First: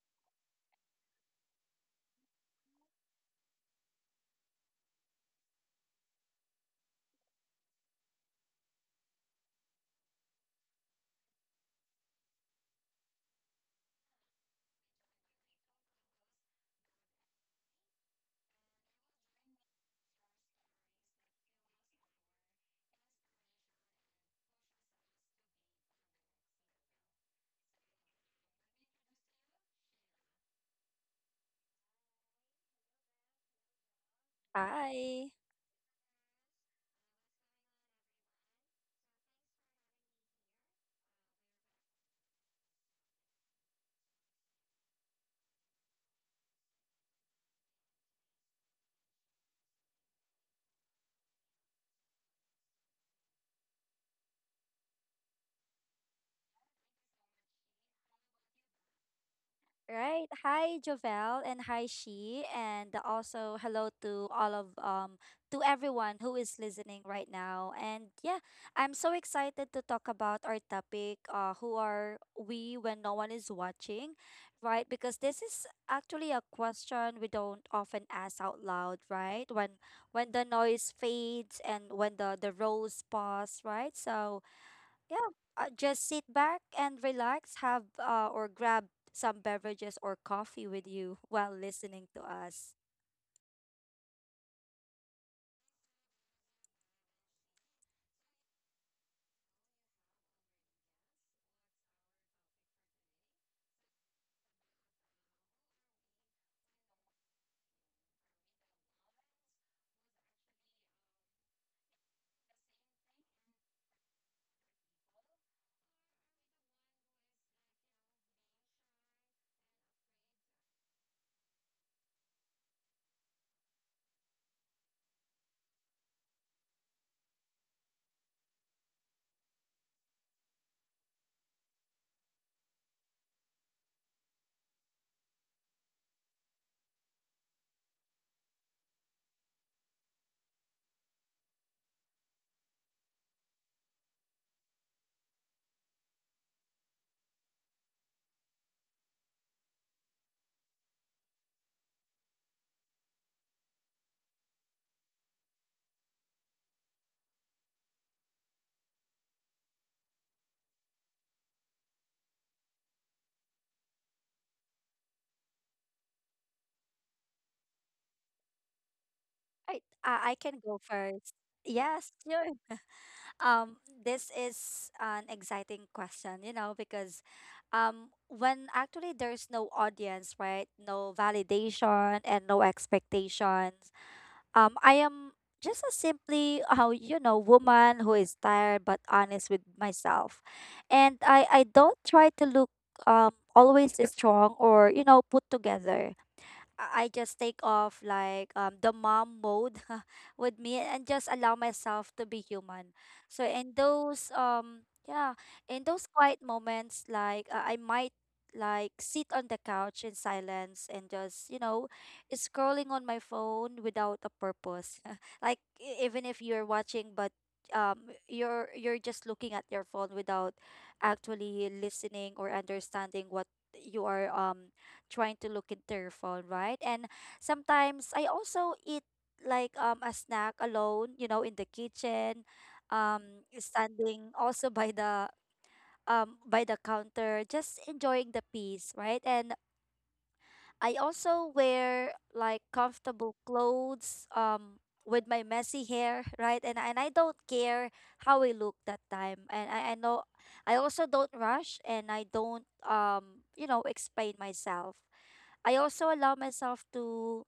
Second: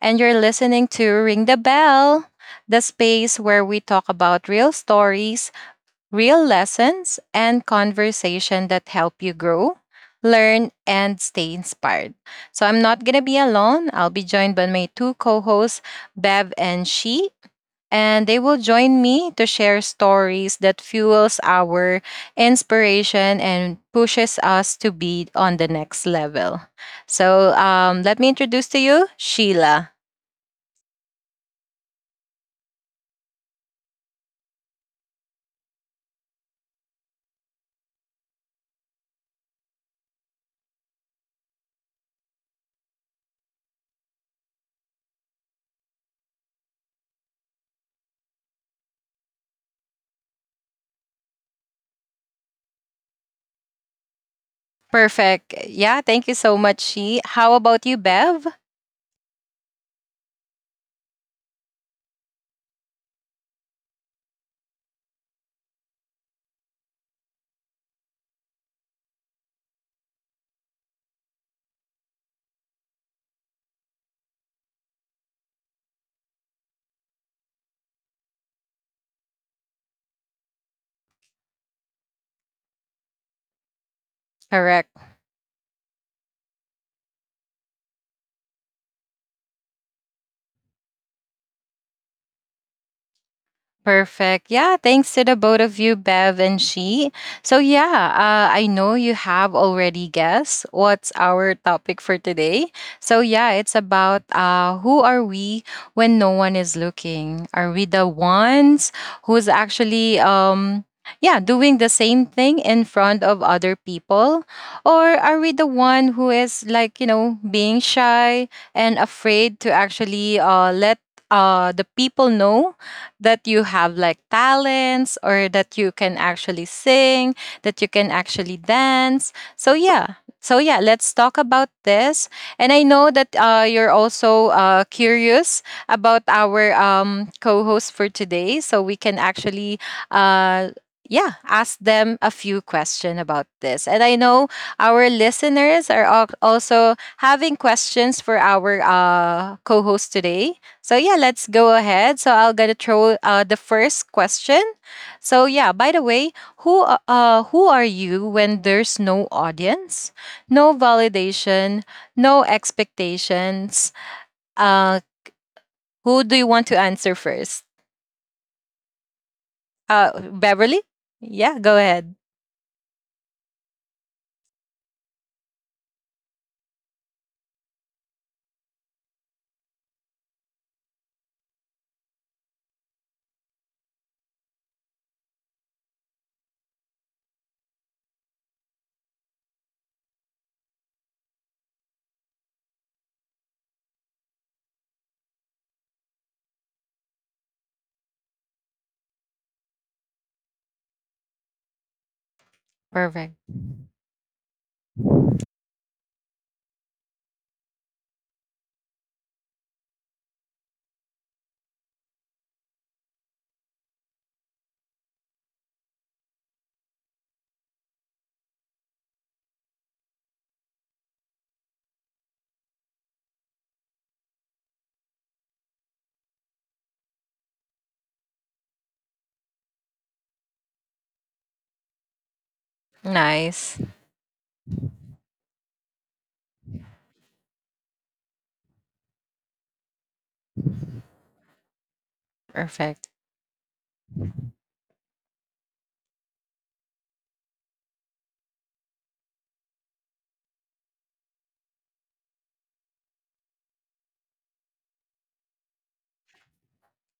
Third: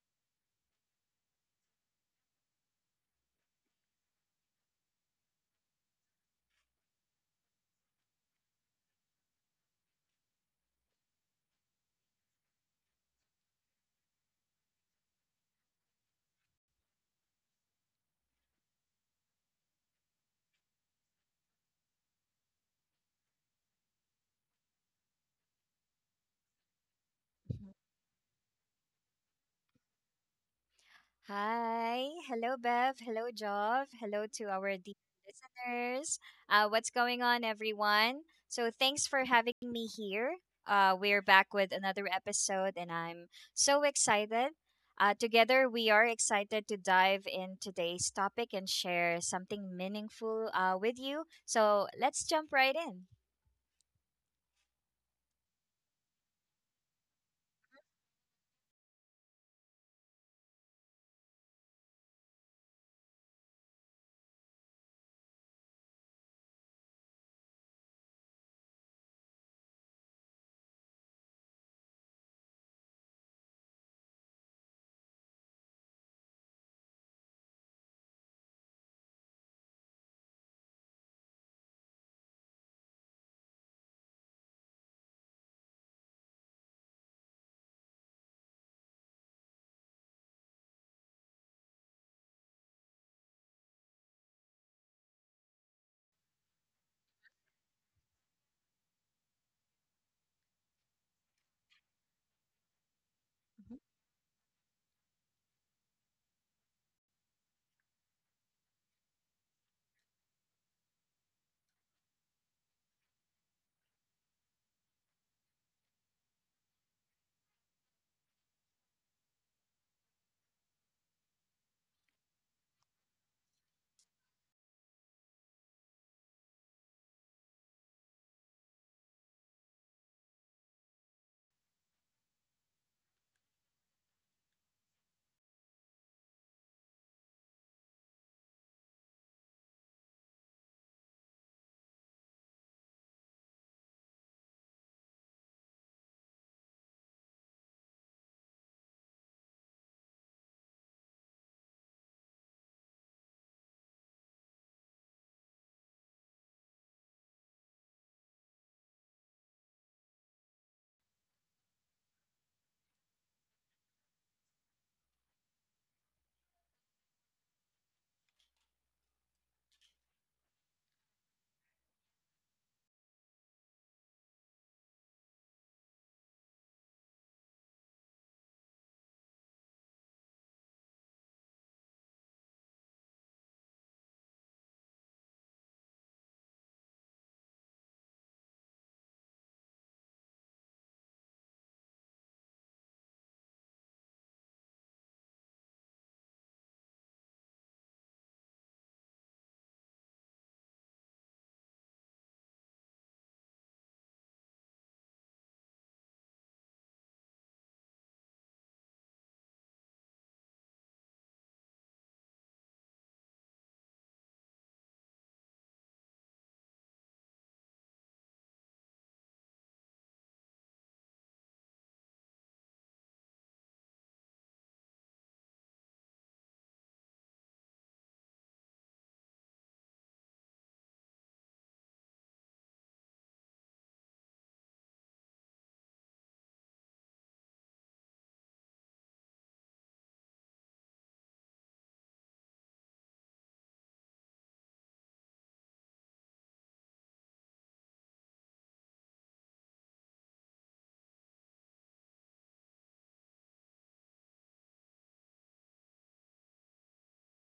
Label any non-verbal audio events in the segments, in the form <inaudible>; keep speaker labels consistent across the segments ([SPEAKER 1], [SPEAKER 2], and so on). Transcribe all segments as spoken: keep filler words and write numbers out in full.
[SPEAKER 1] and you're listening to Ring the Bell, the space where we talk about real stories, real lessons, and conversation that help you grow, learn, and stay inspired. So I'm not going to be alone. I'll be joined by my two co hosts, Bev and She and they will join me to share stories that fuels our inspiration and pushes us to be on the next level. So um, let me introduce to you Sheila.
[SPEAKER 2] Hi. Hello, Bev. Hello, Jov. Hello to our dear
[SPEAKER 3] Hi.
[SPEAKER 2] listeners. Uh, what's going on, everyone? So, thanks for having me here. Uh, we're back with another episode, and I'm so excited. Uh, together, we are excited to dive in today's topic and share something meaningful uh, with you. So, let's jump right in.
[SPEAKER 1] Perfect. Yeah, thank you so much, She. How about you, Bev?
[SPEAKER 3] Right. Hi, Jovel, and hi, she, and also hello to all of um to everyone who is listening right now. And yeah, I'm so excited to talk about our topic. Uh, who are we when no one is watching, right? Because this is actually a question we don't often ask out loud, right? When when the noise fades and when the the rows pause, right? So
[SPEAKER 1] Correct.
[SPEAKER 3] yeah, uh, just sit back and relax, have uh, or grab some beverages or coffee with you while listening to us.
[SPEAKER 1] Perfect. Yeah, thanks to the both of you, Bev and She. So, yeah, uh, I know you have already guessed what's our topic for today. So,
[SPEAKER 2] Mm-hmm.
[SPEAKER 1] yeah, it's about uh, who are we when no one is looking? Are we the ones who's actually, um, yeah, doing the same thing in front of other people? Or are we the one who is like, you know, being shy and afraid to actually uh, let uh, the people know? That you have like talents or that you can actually sing, that you can actually dance. So yeah. So yeah, let's talk about this. And I know that uh, you're also uh, curious about our um, co-host for today, so we can actually uh, yeah, ask them a few questions about this. And I know our listeners are al- also having questions for our uh, co-host today. So yeah, let's go ahead. So I'll gonna throw uh, the first question. So yeah, by the way, who a- uh who are you when there's no audience, no validation, no expectations? Uh, who do you want to answer first?
[SPEAKER 3] Right, I, I
[SPEAKER 1] Uh,
[SPEAKER 3] can go
[SPEAKER 1] Beverly.
[SPEAKER 3] first.
[SPEAKER 1] Yeah, go
[SPEAKER 3] Yes,
[SPEAKER 1] ahead.
[SPEAKER 3] sure. Um, this is an exciting question, you know, because um, when actually there's no audience, right? No validation and no expectations. Um, I am just a simply how you know woman who is tired but honest with myself, and I I don't try to look um always strong or you know put together. I I just take off like um the mom mode <laughs> with me and just allow myself to be human. So
[SPEAKER 1] Perfect.
[SPEAKER 3] in those um yeah, in those quiet moments like uh, I might like sit on the couch in silence and just, you know, scrolling on my phone without a purpose. <laughs> Like e- even if you're watching but um you're you're just looking at your phone without actually listening or understanding what you are um trying to look into your phone, right? And sometimes I also eat like um a snack alone, you know, in the kitchen, um
[SPEAKER 1] Nice.
[SPEAKER 3] standing also by the um by the counter, just enjoying the peace, right? And I also wear like comfortable
[SPEAKER 1] Perfect.
[SPEAKER 3] clothes, um with my messy hair, <laughs> right? And and I don't care how I look that time. And I, I know I also don't rush and I don't um you know explain myself. I also allow myself to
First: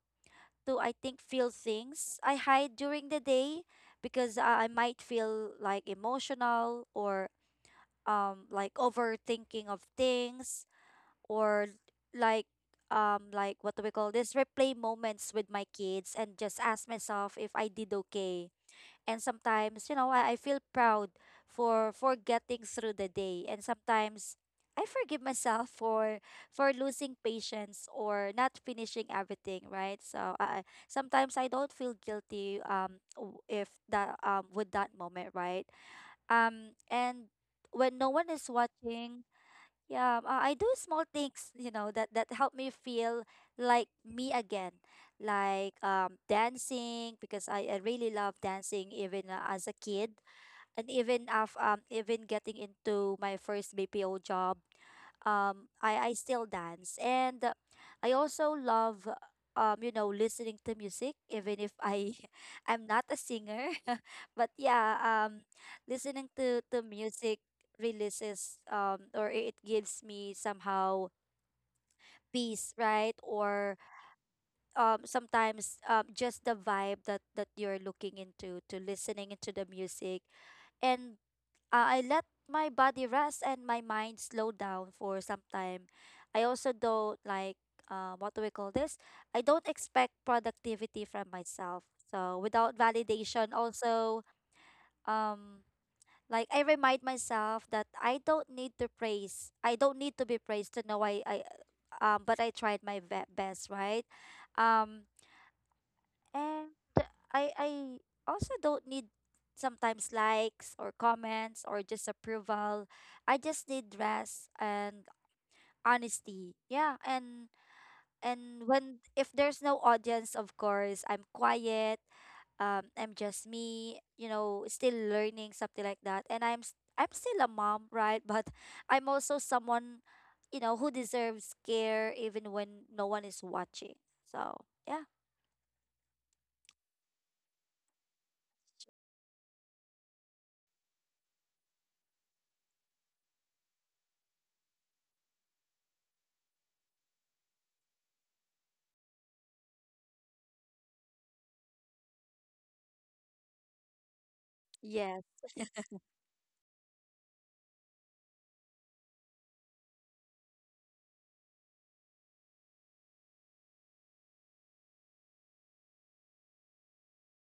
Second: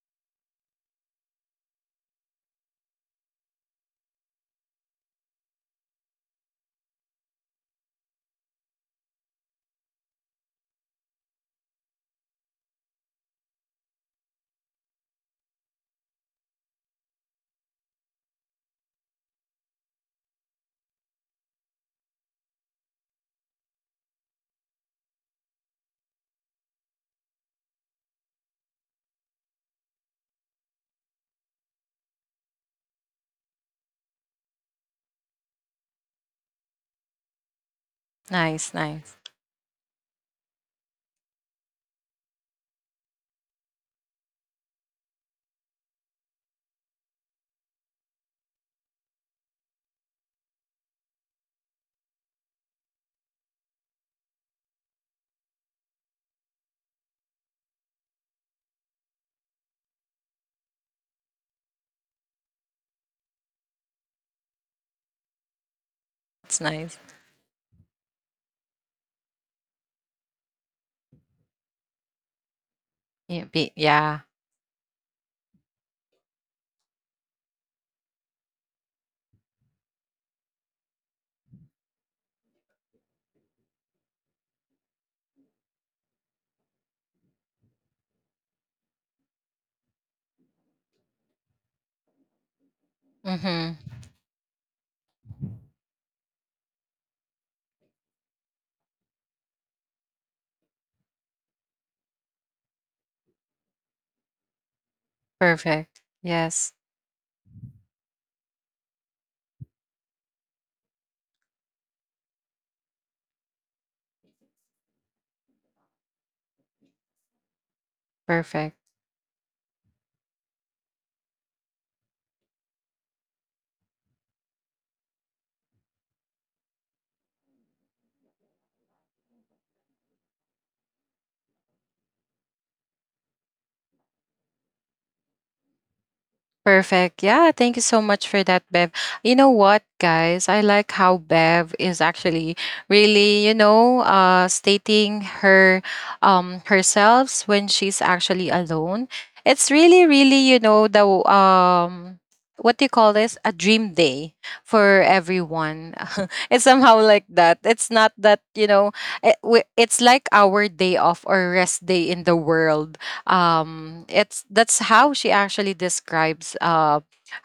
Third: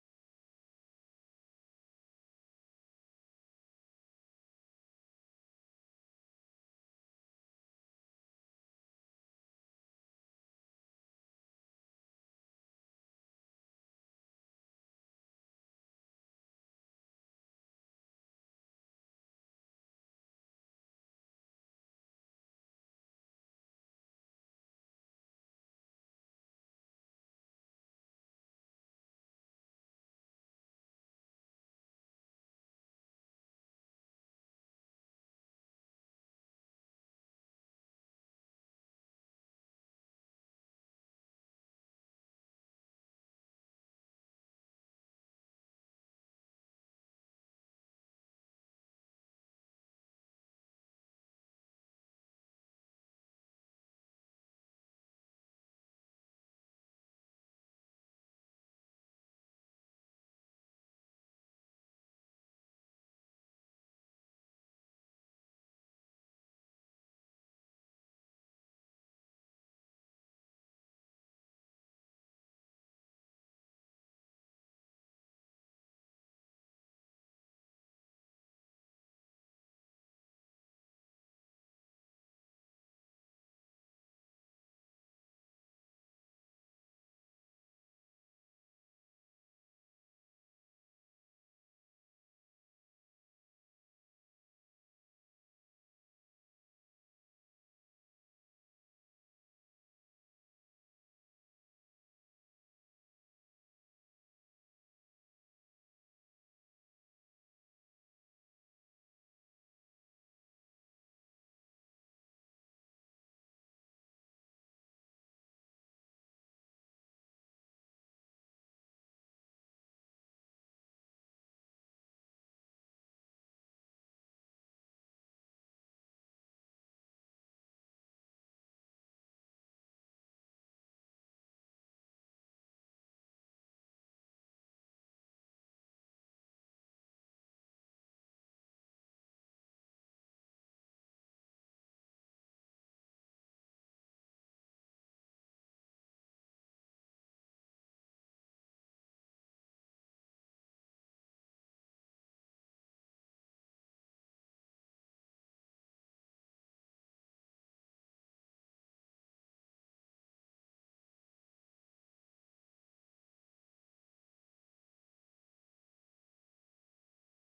[SPEAKER 3] to I think feel things I hide during the day because I I might feel like emotional or um like overthinking of things or like um like what do we call this, replay moments with my kids and just ask myself if I did okay. And sometimes, you know, I, I feel proud for for getting through the day, and sometimes I forgive myself for for losing patience or not finishing everything, right? So I I- sometimes I don't feel guilty um w- if that um with that moment, right? Um, and when no one is
[SPEAKER 1] Nice. Nice.
[SPEAKER 3] watching, yeah, uh, I do small things, you know, that that help me feel like me again. Like um dancing because I, I really love dancing, even uh, as a kid, and even af um even getting into my first B P O job, um I I still dance. And uh, I also love um you know listening to music, even if I <laughs> I'm not a singer <laughs> but yeah, um listening
[SPEAKER 1] It's
[SPEAKER 3] to to
[SPEAKER 1] nice.
[SPEAKER 3] music releases um, or it gives me somehow peace, right?
[SPEAKER 1] Yeah. Be,
[SPEAKER 3] Or
[SPEAKER 1] yeah.
[SPEAKER 3] um sometimes um, just the vibe that that you're looking into, to listening into the music. And uh, I let my body rest and my mind slow down for some time. I also don't like, uh, what do we call this? I don't expect productivity from myself. So without validation,
[SPEAKER 1] Mm-hmm.
[SPEAKER 3] also um like I remind myself that I don't need to praise. I don't need to be praised to know I I um but I tried my ve- best, right? Um,
[SPEAKER 1] Perfect. Yes.
[SPEAKER 3] and I I also don't need sometimes likes or comments or just approval. I just need rest and honesty. Yeah, and and
[SPEAKER 1] Perfect.
[SPEAKER 3] when if there's no audience, of course, I'm quiet. Um, I'm just me, you know, still learning something like that. And I'm s- I'm still a mom, right? <laughs> But I'm also someone, you know, who deserves care even when no one is watching. So, yeah.
[SPEAKER 1] Perfect. Yeah, thank you so much for that, Bev. You know what, guys? I like how Bev is actually really, you know, uh stating her um herself when she's actually alone. It's really, really, you know, the um what do you call this? A dream day for
[SPEAKER 3] Yes,
[SPEAKER 1] everyone. <laughs> It's somehow like that. It's not that, you know, it, we- it's like our day off or rest day in the world, um it's that's how she actually describes uh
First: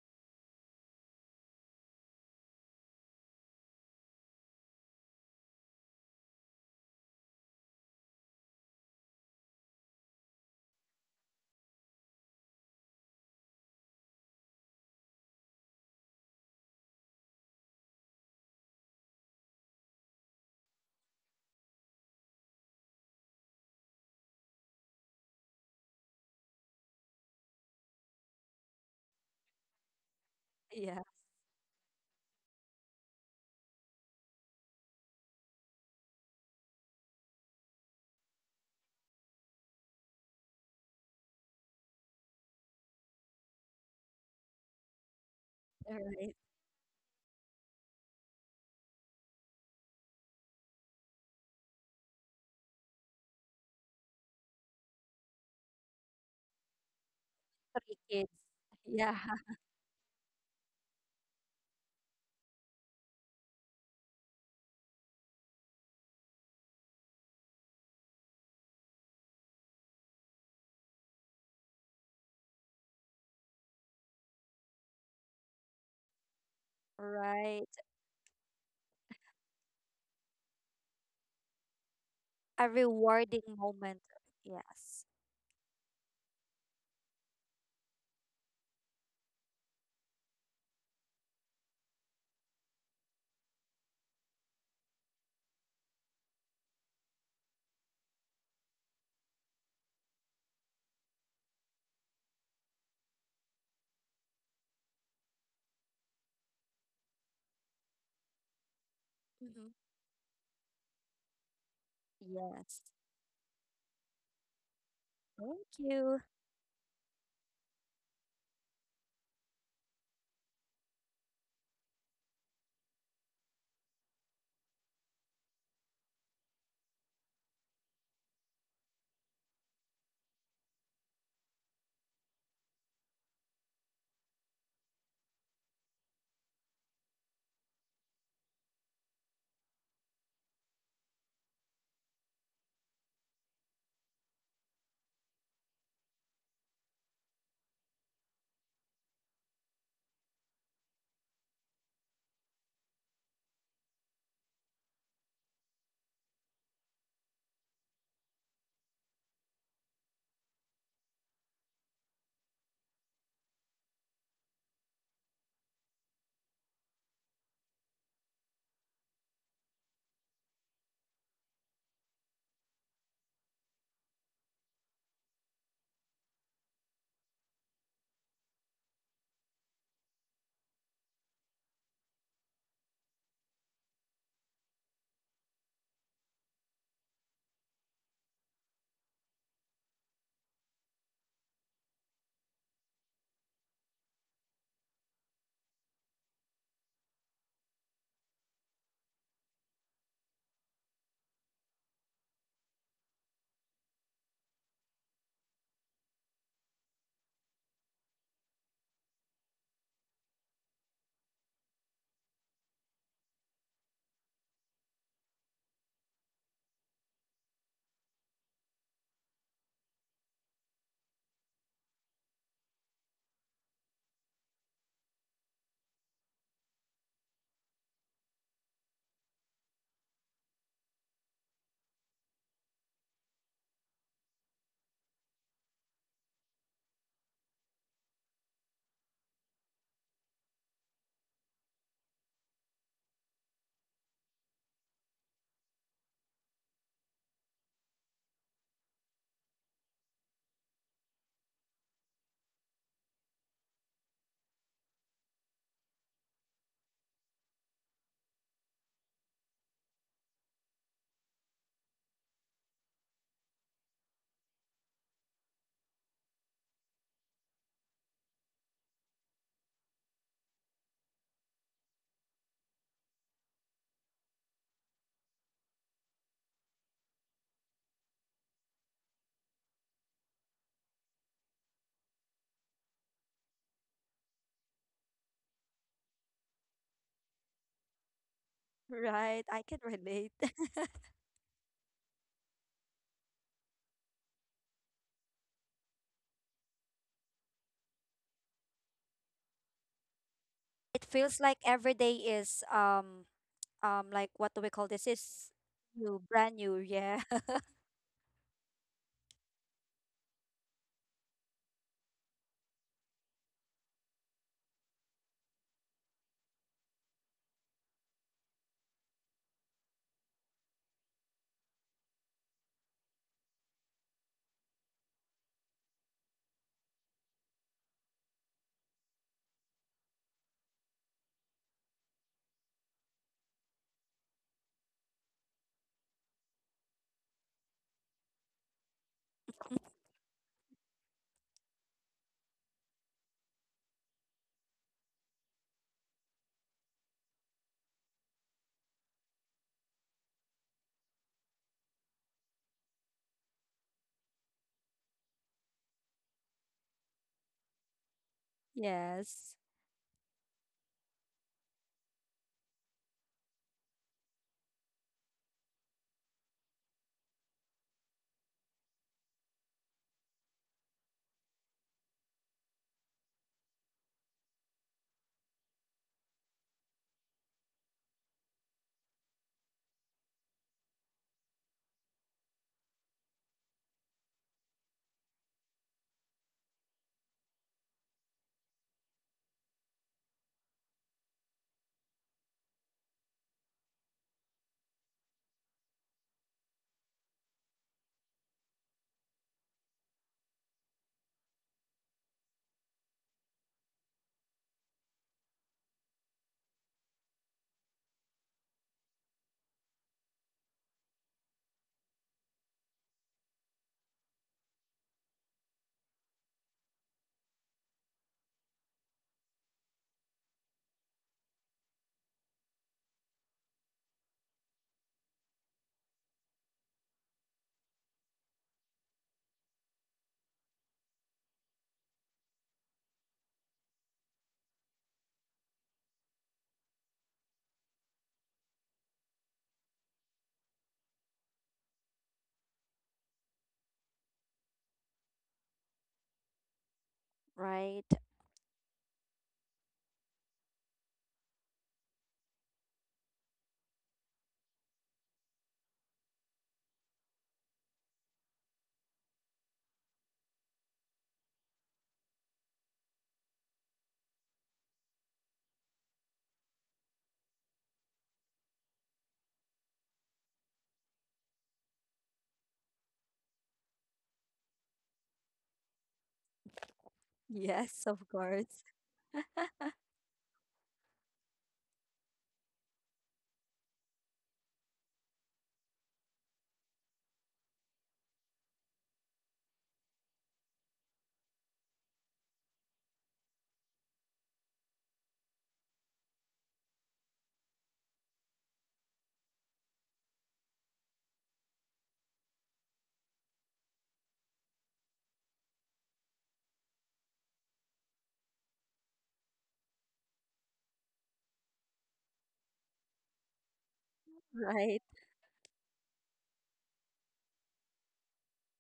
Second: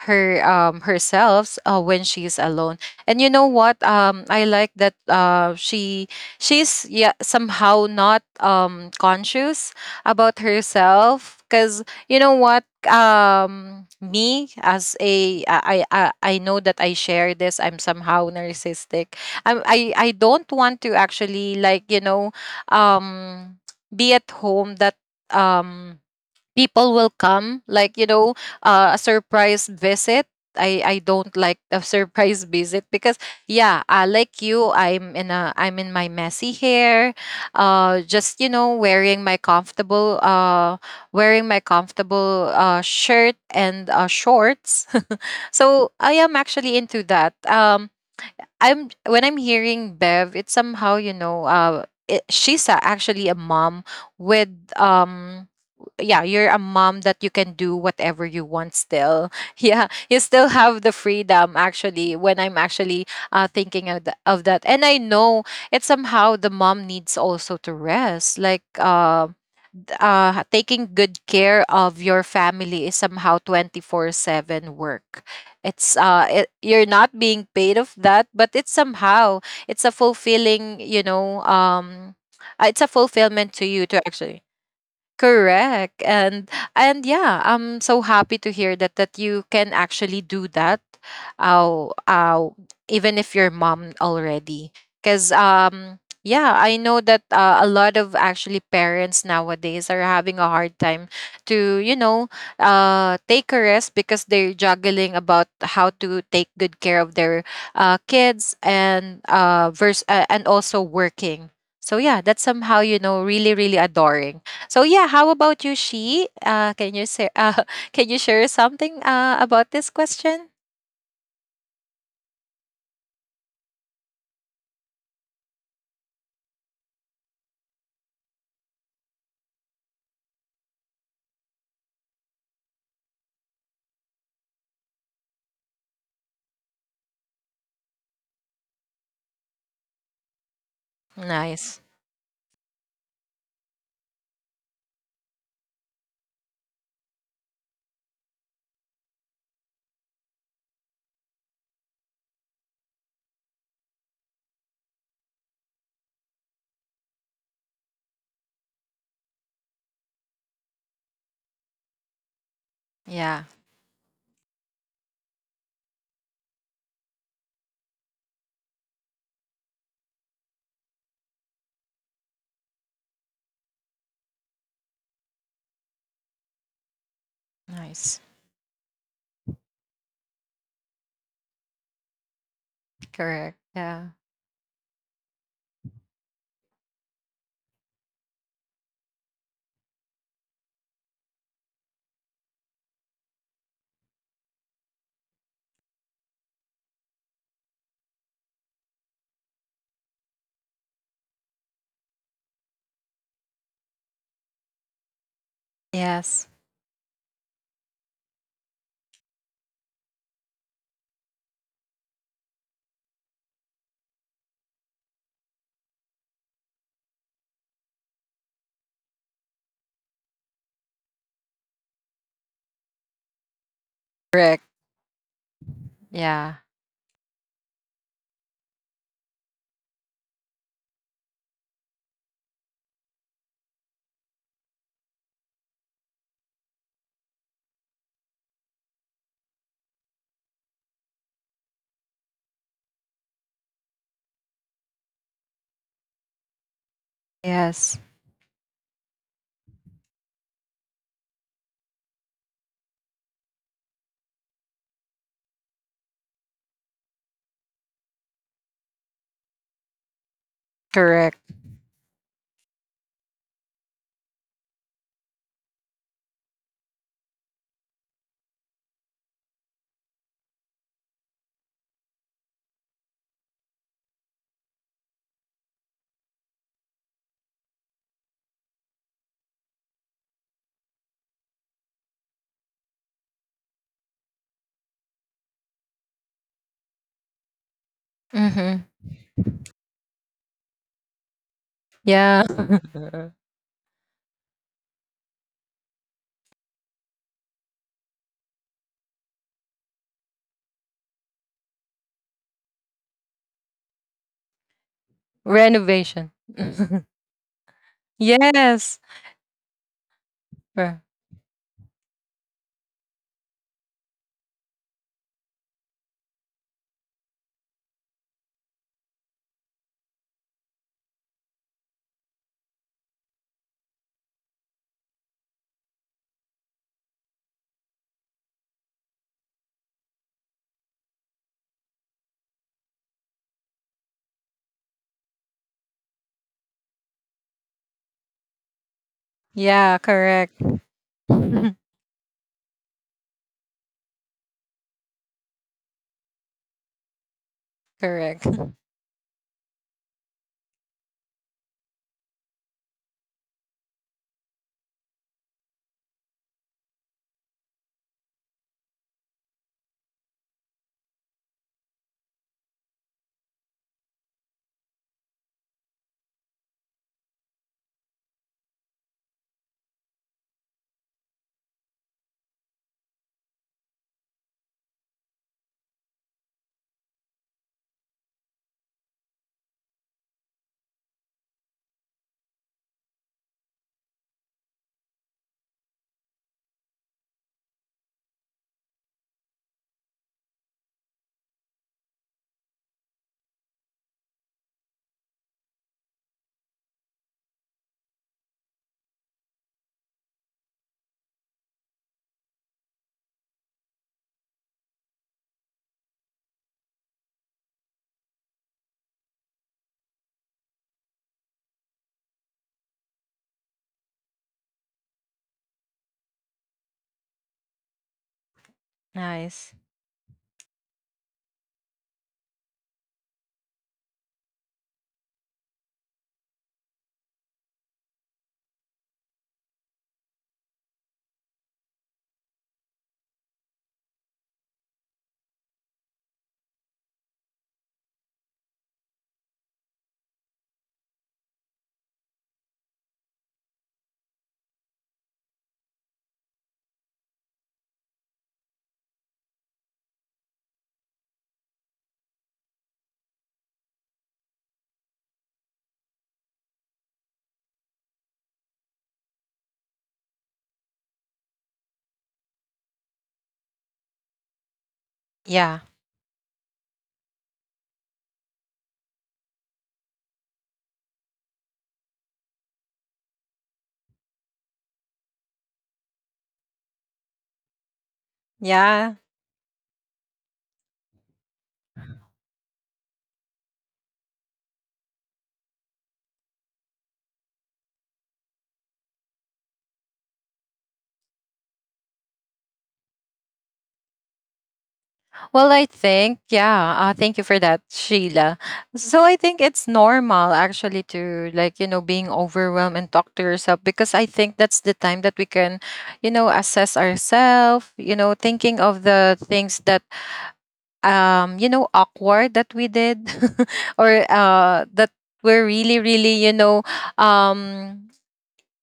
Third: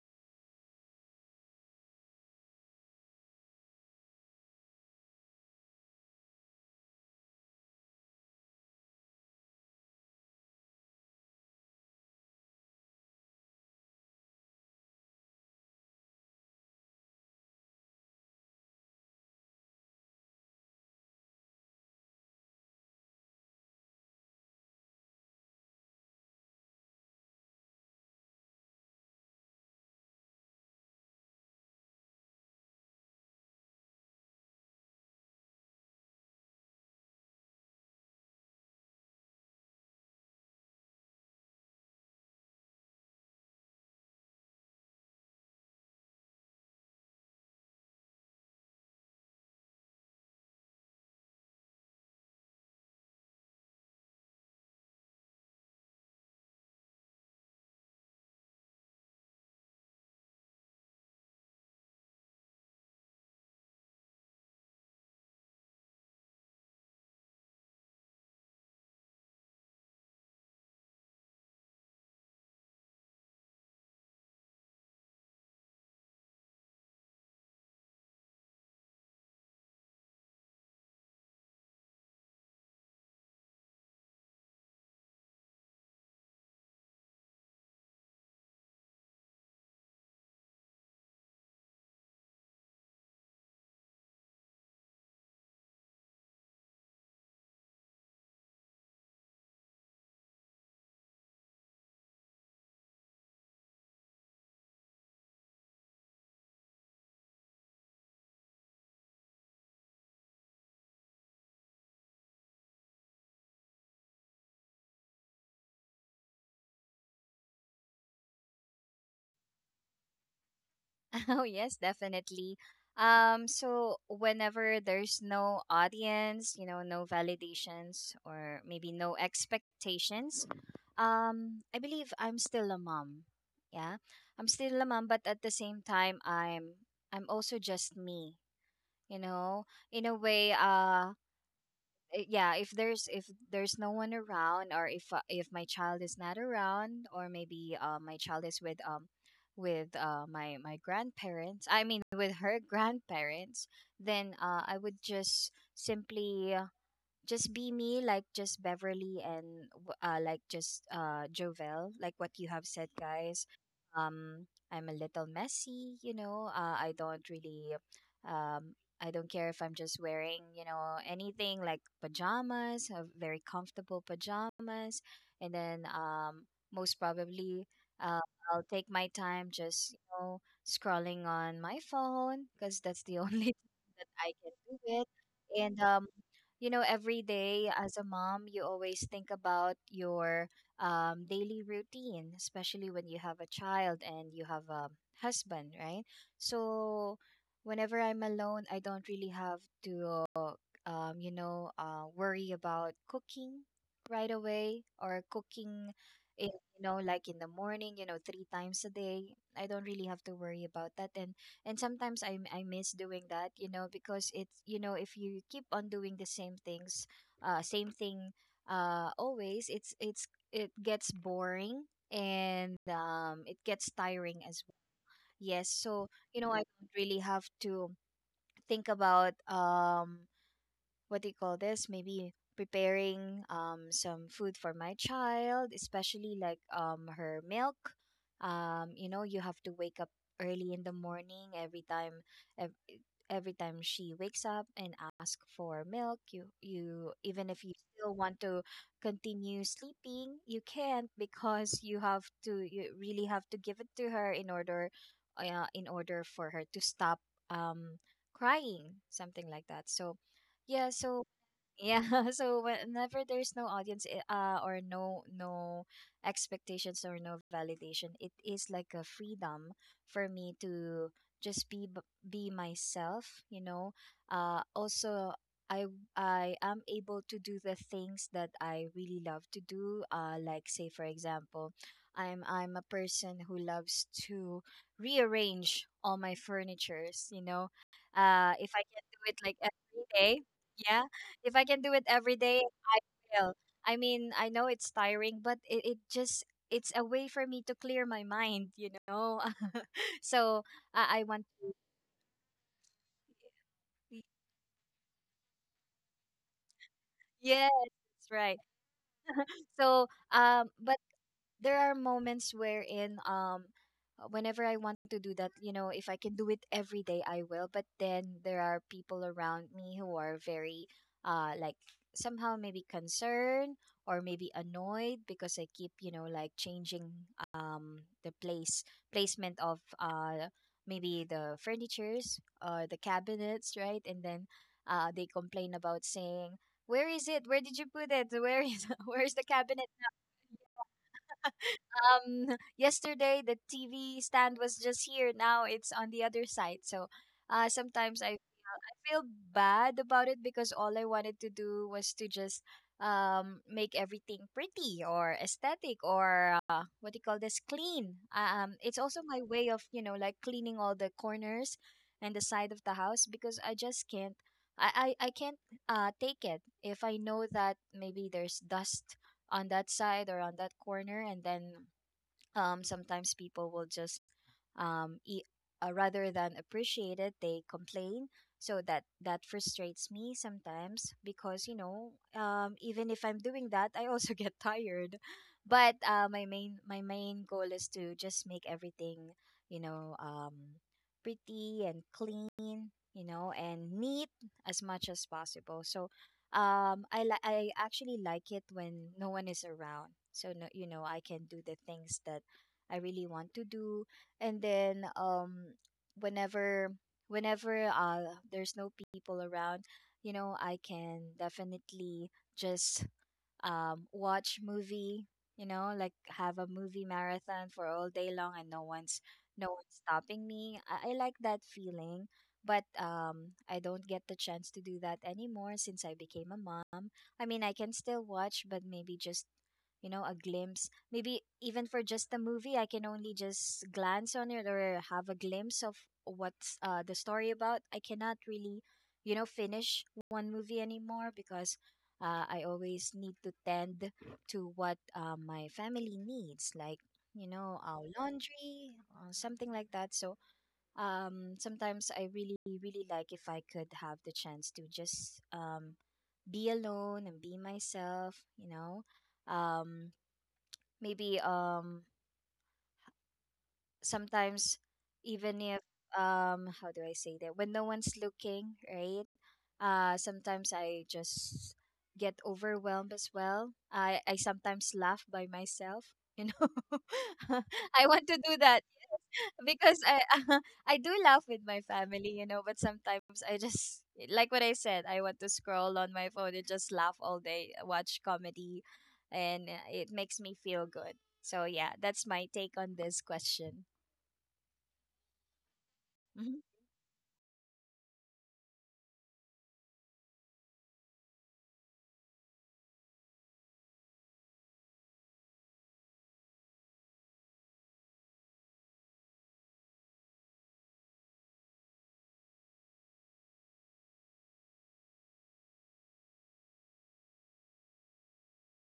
[SPEAKER 1] her um herself, uh, when she's alone. And you know what, um I like that uh she she's yeah somehow not um conscious about herself. Because you know what, um me as a I, I i I know that I share this, I'm somehow narcissistic. I'm, i i don't want to actually like, you know, um be at home that um people will come like, you know, uh, a surprise visit. i i
[SPEAKER 3] yeah.
[SPEAKER 1] don't like a <laughs> surprise visit because, yeah, uh, like you, i'm in a I'm in my messy hair, uh just you know wearing my comfortable uh wearing my comfortable uh shirt and uh shorts. <laughs> So
[SPEAKER 3] <laughs> All
[SPEAKER 1] I am
[SPEAKER 3] right.
[SPEAKER 1] actually into that. um I'm when I'm hearing Bev, it's somehow you know, uh, it, she's a, actually a mom with, um, yeah, you're a mom that you can do
[SPEAKER 3] Three
[SPEAKER 1] whatever
[SPEAKER 3] kids.
[SPEAKER 1] you want
[SPEAKER 3] Yeah,
[SPEAKER 1] still.
[SPEAKER 3] <laughs>
[SPEAKER 1] <laughs> Yeah, you still have the freedom actually. When I'm actually uh thinking of, the, of that, and I know it's somehow the mom needs also to rest, like um uh, taking good care of your family is somehow twenty-four seven work. It's uh it, you're not being
[SPEAKER 3] right.
[SPEAKER 1] paid of that, but it's somehow it's a fulfilling, you know, um
[SPEAKER 3] A
[SPEAKER 1] uh, it's a
[SPEAKER 3] rewarding
[SPEAKER 1] fulfillment to you to
[SPEAKER 3] moment.
[SPEAKER 1] actually.
[SPEAKER 3] Yes.
[SPEAKER 1] Correct. And and yeah, I'm so happy to hear that that you can actually do that. Uh, uh, even if you're mom already. Cause um yeah, I know that uh, a lot of actually parents nowadays are having a hard time to, you know, uh take a rest because they're juggling about how to take good care of their uh kids and
[SPEAKER 3] Hmm.
[SPEAKER 1] uh verse uh, and also working. So yeah, that's somehow,
[SPEAKER 3] Yes.
[SPEAKER 1] you know, really really adoring. So yeah, how about
[SPEAKER 3] Thank
[SPEAKER 1] you,
[SPEAKER 3] you.
[SPEAKER 1] She? Uh, can you share? <laughs> uh, can you share something uh, about this question?
[SPEAKER 2] Oh, yes, definitely. Um, so whenever there's no audience, you know, no validations or maybe no expectations, um, I believe I'm still a mom. Yeah. I'm still a mom, but at the same time I'm I'm also just me, you know. In a way, uh
[SPEAKER 1] Nice.
[SPEAKER 2] i- yeah if there's if there's no one around or if uh, if my child is not around or maybe uh, my child is with um with uh, my my grandparents. I mean, with her <laughs> grandparents. Then uh, I would just simply just be me, like just Beverly, and w- uh, like just uh Jovel, like what you have said,
[SPEAKER 1] Yeah.
[SPEAKER 2] guys. Um i'm a little messy, you know. Uh, i don't really um I don't care if I'm just wearing, you know, anything like pajamas, uh, very comfortable pajamas. And then um most probably
[SPEAKER 1] Nice.
[SPEAKER 2] uh, I'll take my time just, you know, scrolling on my phone, because that's the only
[SPEAKER 1] Correct.
[SPEAKER 2] <laughs> thing that
[SPEAKER 1] Yeah.
[SPEAKER 2] I can do it. And um you know, every day as a mom, you always think about your um, daily routine, especially when you have a child and you have a husband, right? So whenever I'm alone, I don't really have to um, you know, uh, worry about cooking right away, or cooking
[SPEAKER 1] Yes.
[SPEAKER 2] in, you know, like in the morning, you know, three times a day. I don't really have to worry about that. and and sometimes I I miss doing that, you know, because it's, you know, if you keep on doing the same things, uh, same thing, uh, always, it's it's it gets boring, and um it gets tiring as
[SPEAKER 1] Correct.
[SPEAKER 2] well. Yes, so you know,
[SPEAKER 1] Yeah.
[SPEAKER 2] I don't really have to think about um what do you call this? Maybe preparing um some food for my child, especially like um her milk. Um, you know, you have to wake up early in the morning every time, ev- every time she wakes up and ask for milk. you you even if you
[SPEAKER 1] Yes.
[SPEAKER 2] still want to continue sleeping, you can't, <laughs> because you have to, you really have to give it to her in order, uh, in order for her to stop um crying, something like that. So yeah, so
[SPEAKER 1] Correct.
[SPEAKER 2] yeah, <laughs> so whenever there's no audience, i- uh, or no no expectations or no validation, it is like a freedom for me to just be b- be myself, you know. Uh, also, I I am able to do the things that I really love to do. Uh, like say for example, I'm I'm a person who loves to rearrange all my furnitures, you know. Uh, if I
[SPEAKER 1] Mm-hmm.
[SPEAKER 2] can do it
[SPEAKER 3] Right.
[SPEAKER 2] like
[SPEAKER 3] I can
[SPEAKER 2] every
[SPEAKER 3] relate.
[SPEAKER 2] day,
[SPEAKER 3] <laughs>
[SPEAKER 2] yeah, if I can do it every
[SPEAKER 1] Yeah.
[SPEAKER 2] day,
[SPEAKER 1] <laughs>
[SPEAKER 2] I will. I mean, I know it's tiring, but it, it just, it's a way for me to clear my mind, you know. <laughs> So
[SPEAKER 3] It
[SPEAKER 2] I I
[SPEAKER 3] feels
[SPEAKER 2] want
[SPEAKER 3] like
[SPEAKER 2] to.
[SPEAKER 3] every day is um um, like what do we call this? Is new,
[SPEAKER 1] Renovation.
[SPEAKER 3] brand new.
[SPEAKER 1] <laughs>
[SPEAKER 3] Yeah. <laughs>
[SPEAKER 2] Yes, that's right.
[SPEAKER 1] Yes.
[SPEAKER 2] So um,
[SPEAKER 1] Cor-
[SPEAKER 2] but there are moments wherein um whenever I want to do that, you know, if I can do it every day, I will. But then there are people around me who are very uh like somehow maybe concerned or maybe annoyed because I keep, you know, like changing um the place placement of uh maybe the furnitures or the cabinets, right? And then uh they complain about, saying, "Where is it? Where did you put it? Where is, <laughs> where's the cabinet?
[SPEAKER 1] Yeah. Correct. <laughs>
[SPEAKER 2] um <laughs> Yesterday the T V stand was just here, now it's on the other side." So uh sometimes I,
[SPEAKER 1] Correct.
[SPEAKER 2] I feel bad about it, because all I wanted to do was to just um make everything pretty or aesthetic or uh, what do you call this, clean. Uh, um it's also my
[SPEAKER 3] Yes.
[SPEAKER 2] way of, you know, like cleaning all the corners and the side of the house, because I just can't, I, I, I can't uh, take it if I know that maybe there's dust on that side or on that corner. And then um, sometimes people will just um, e- uh, rather than appreciate it, they complain. So that, that frustrates me sometimes, because you know, um, even if I'm doing that, I also <laughs> get tired. But uh, my main my main goal is to just make everything, you know, um, pretty and clean, you know, and neat as much as possible. So um, I li- I actually like it when no one is around. So no, you know, I can do the things that I really want to do. And then um whenever whenever uh there's no people around, you know, I can definitely just um, watch movie, you know, like have a movie marathon for all day long, and no one's no
[SPEAKER 1] Nice.
[SPEAKER 2] one's stopping me. I, I like that feeling, but um, I don't get the chance to do that anymore since I became a mom. I mean, I can still watch, but maybe just, you know, a glimpse. Maybe even for just the movie, I can only just glance on it or have a glimpse of what's, uh, the story about. I cannot really, you know, finish one movie anymore, because uh, I always need to tend to what, uh, my family needs, like, you know, our
[SPEAKER 3] Right.
[SPEAKER 2] laundry, uh, something like that. So um, sometimes I really, really like if I could have the chance to just um, be alone and be myself. You know, um, maybe um, sometimes, even if,
[SPEAKER 1] Yeah.
[SPEAKER 2] um how do I say, that when no one's looking, right? Uh sometimes I just get overwhelmed as well. I I sometimes laugh by myself, you know. <laughs> I
[SPEAKER 3] Yes,
[SPEAKER 2] want
[SPEAKER 3] of
[SPEAKER 2] to do that,
[SPEAKER 3] course.
[SPEAKER 1] Yeah.
[SPEAKER 2] because I <laughs> I do laugh with my family, you know, but sometimes I just, like what I said, I want to scroll on my phone and just laugh all day, watch comedy, and uh, it makes me feel good. So yeah, that's my take on this question.
[SPEAKER 1] Well, I think,
[SPEAKER 2] Mhm,
[SPEAKER 1] yeah, uh, thank you for that, Sheila. So I think it's normal actually to like, you know, being overwhelmed and talk to yourself because I think that's the time that we can, you know, assess ourselves, you know, thinking of the things that, um, you know, awkward that we did <laughs> or uh,
[SPEAKER 3] Right.
[SPEAKER 1] that were really, really, you know, um,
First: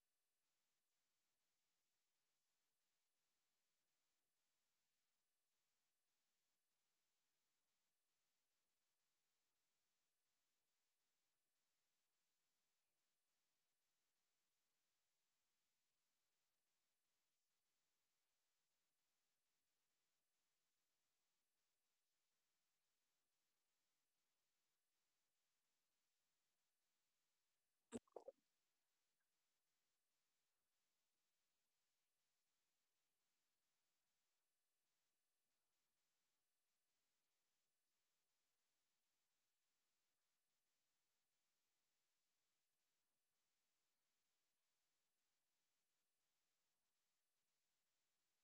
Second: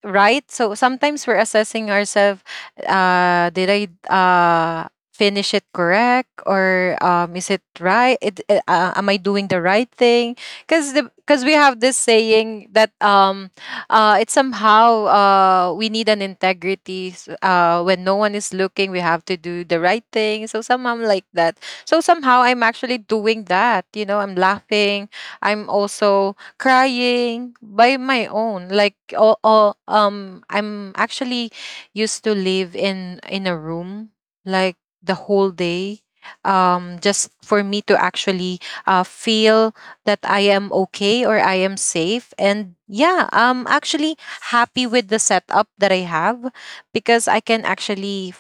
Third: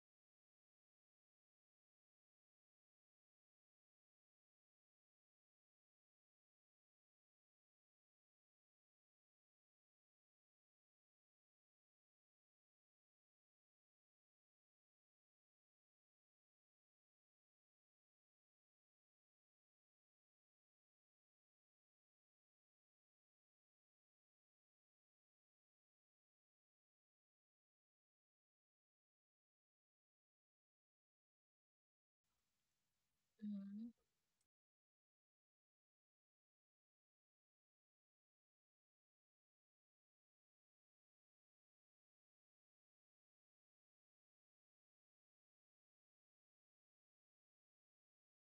[SPEAKER 1] right? So sometimes we're assessing ourselves, uh, did I uh finish it correct or um is it right? It, uh, uh, am I doing the right thing? Because the because we have this saying that um uh it's somehow uh we need an integrity s- uh when no one is looking we have to do the right thing. So somehow I'm like that, so somehow I'm actually doing that, you know. I'm laughing, I'm also crying by my own, like oh, oh. um I'm actually used to live in in a
[SPEAKER 2] mhm,
[SPEAKER 1] room like the whole day, um just for me to actually uh feel that I am okay or I am safe. And yeah, I'm actually happy with the setup that I have because I can actually.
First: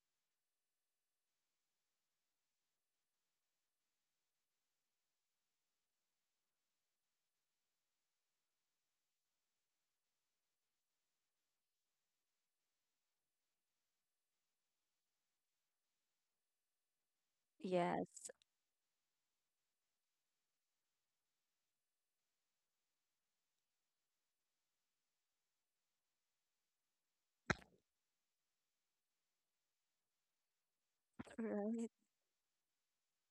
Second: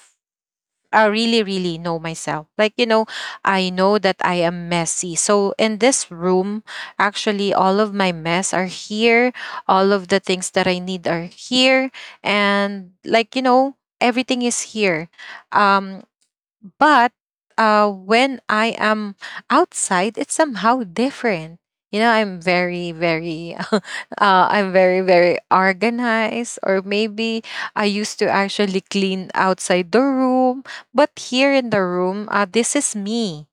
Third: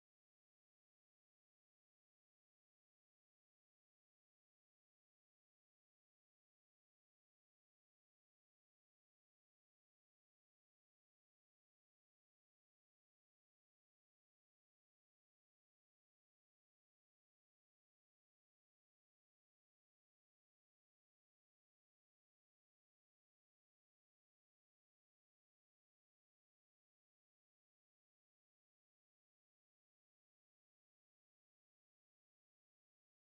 [SPEAKER 1] I really, really know myself. Like, you know, I know that I am messy. So, in this room, actually, all of my mess are here. All of the things that I need are here. And, like, you know, everything is here. Um, but uh,
[SPEAKER 3] Yes.
[SPEAKER 1] when I am outside, it's somehow different. You know, I'm very, very, <laughs> uh, I'm very, very organized, or maybe I used to actually clean outside the room. But here in the
[SPEAKER 3] Right.
[SPEAKER 1] room, uh, this is me.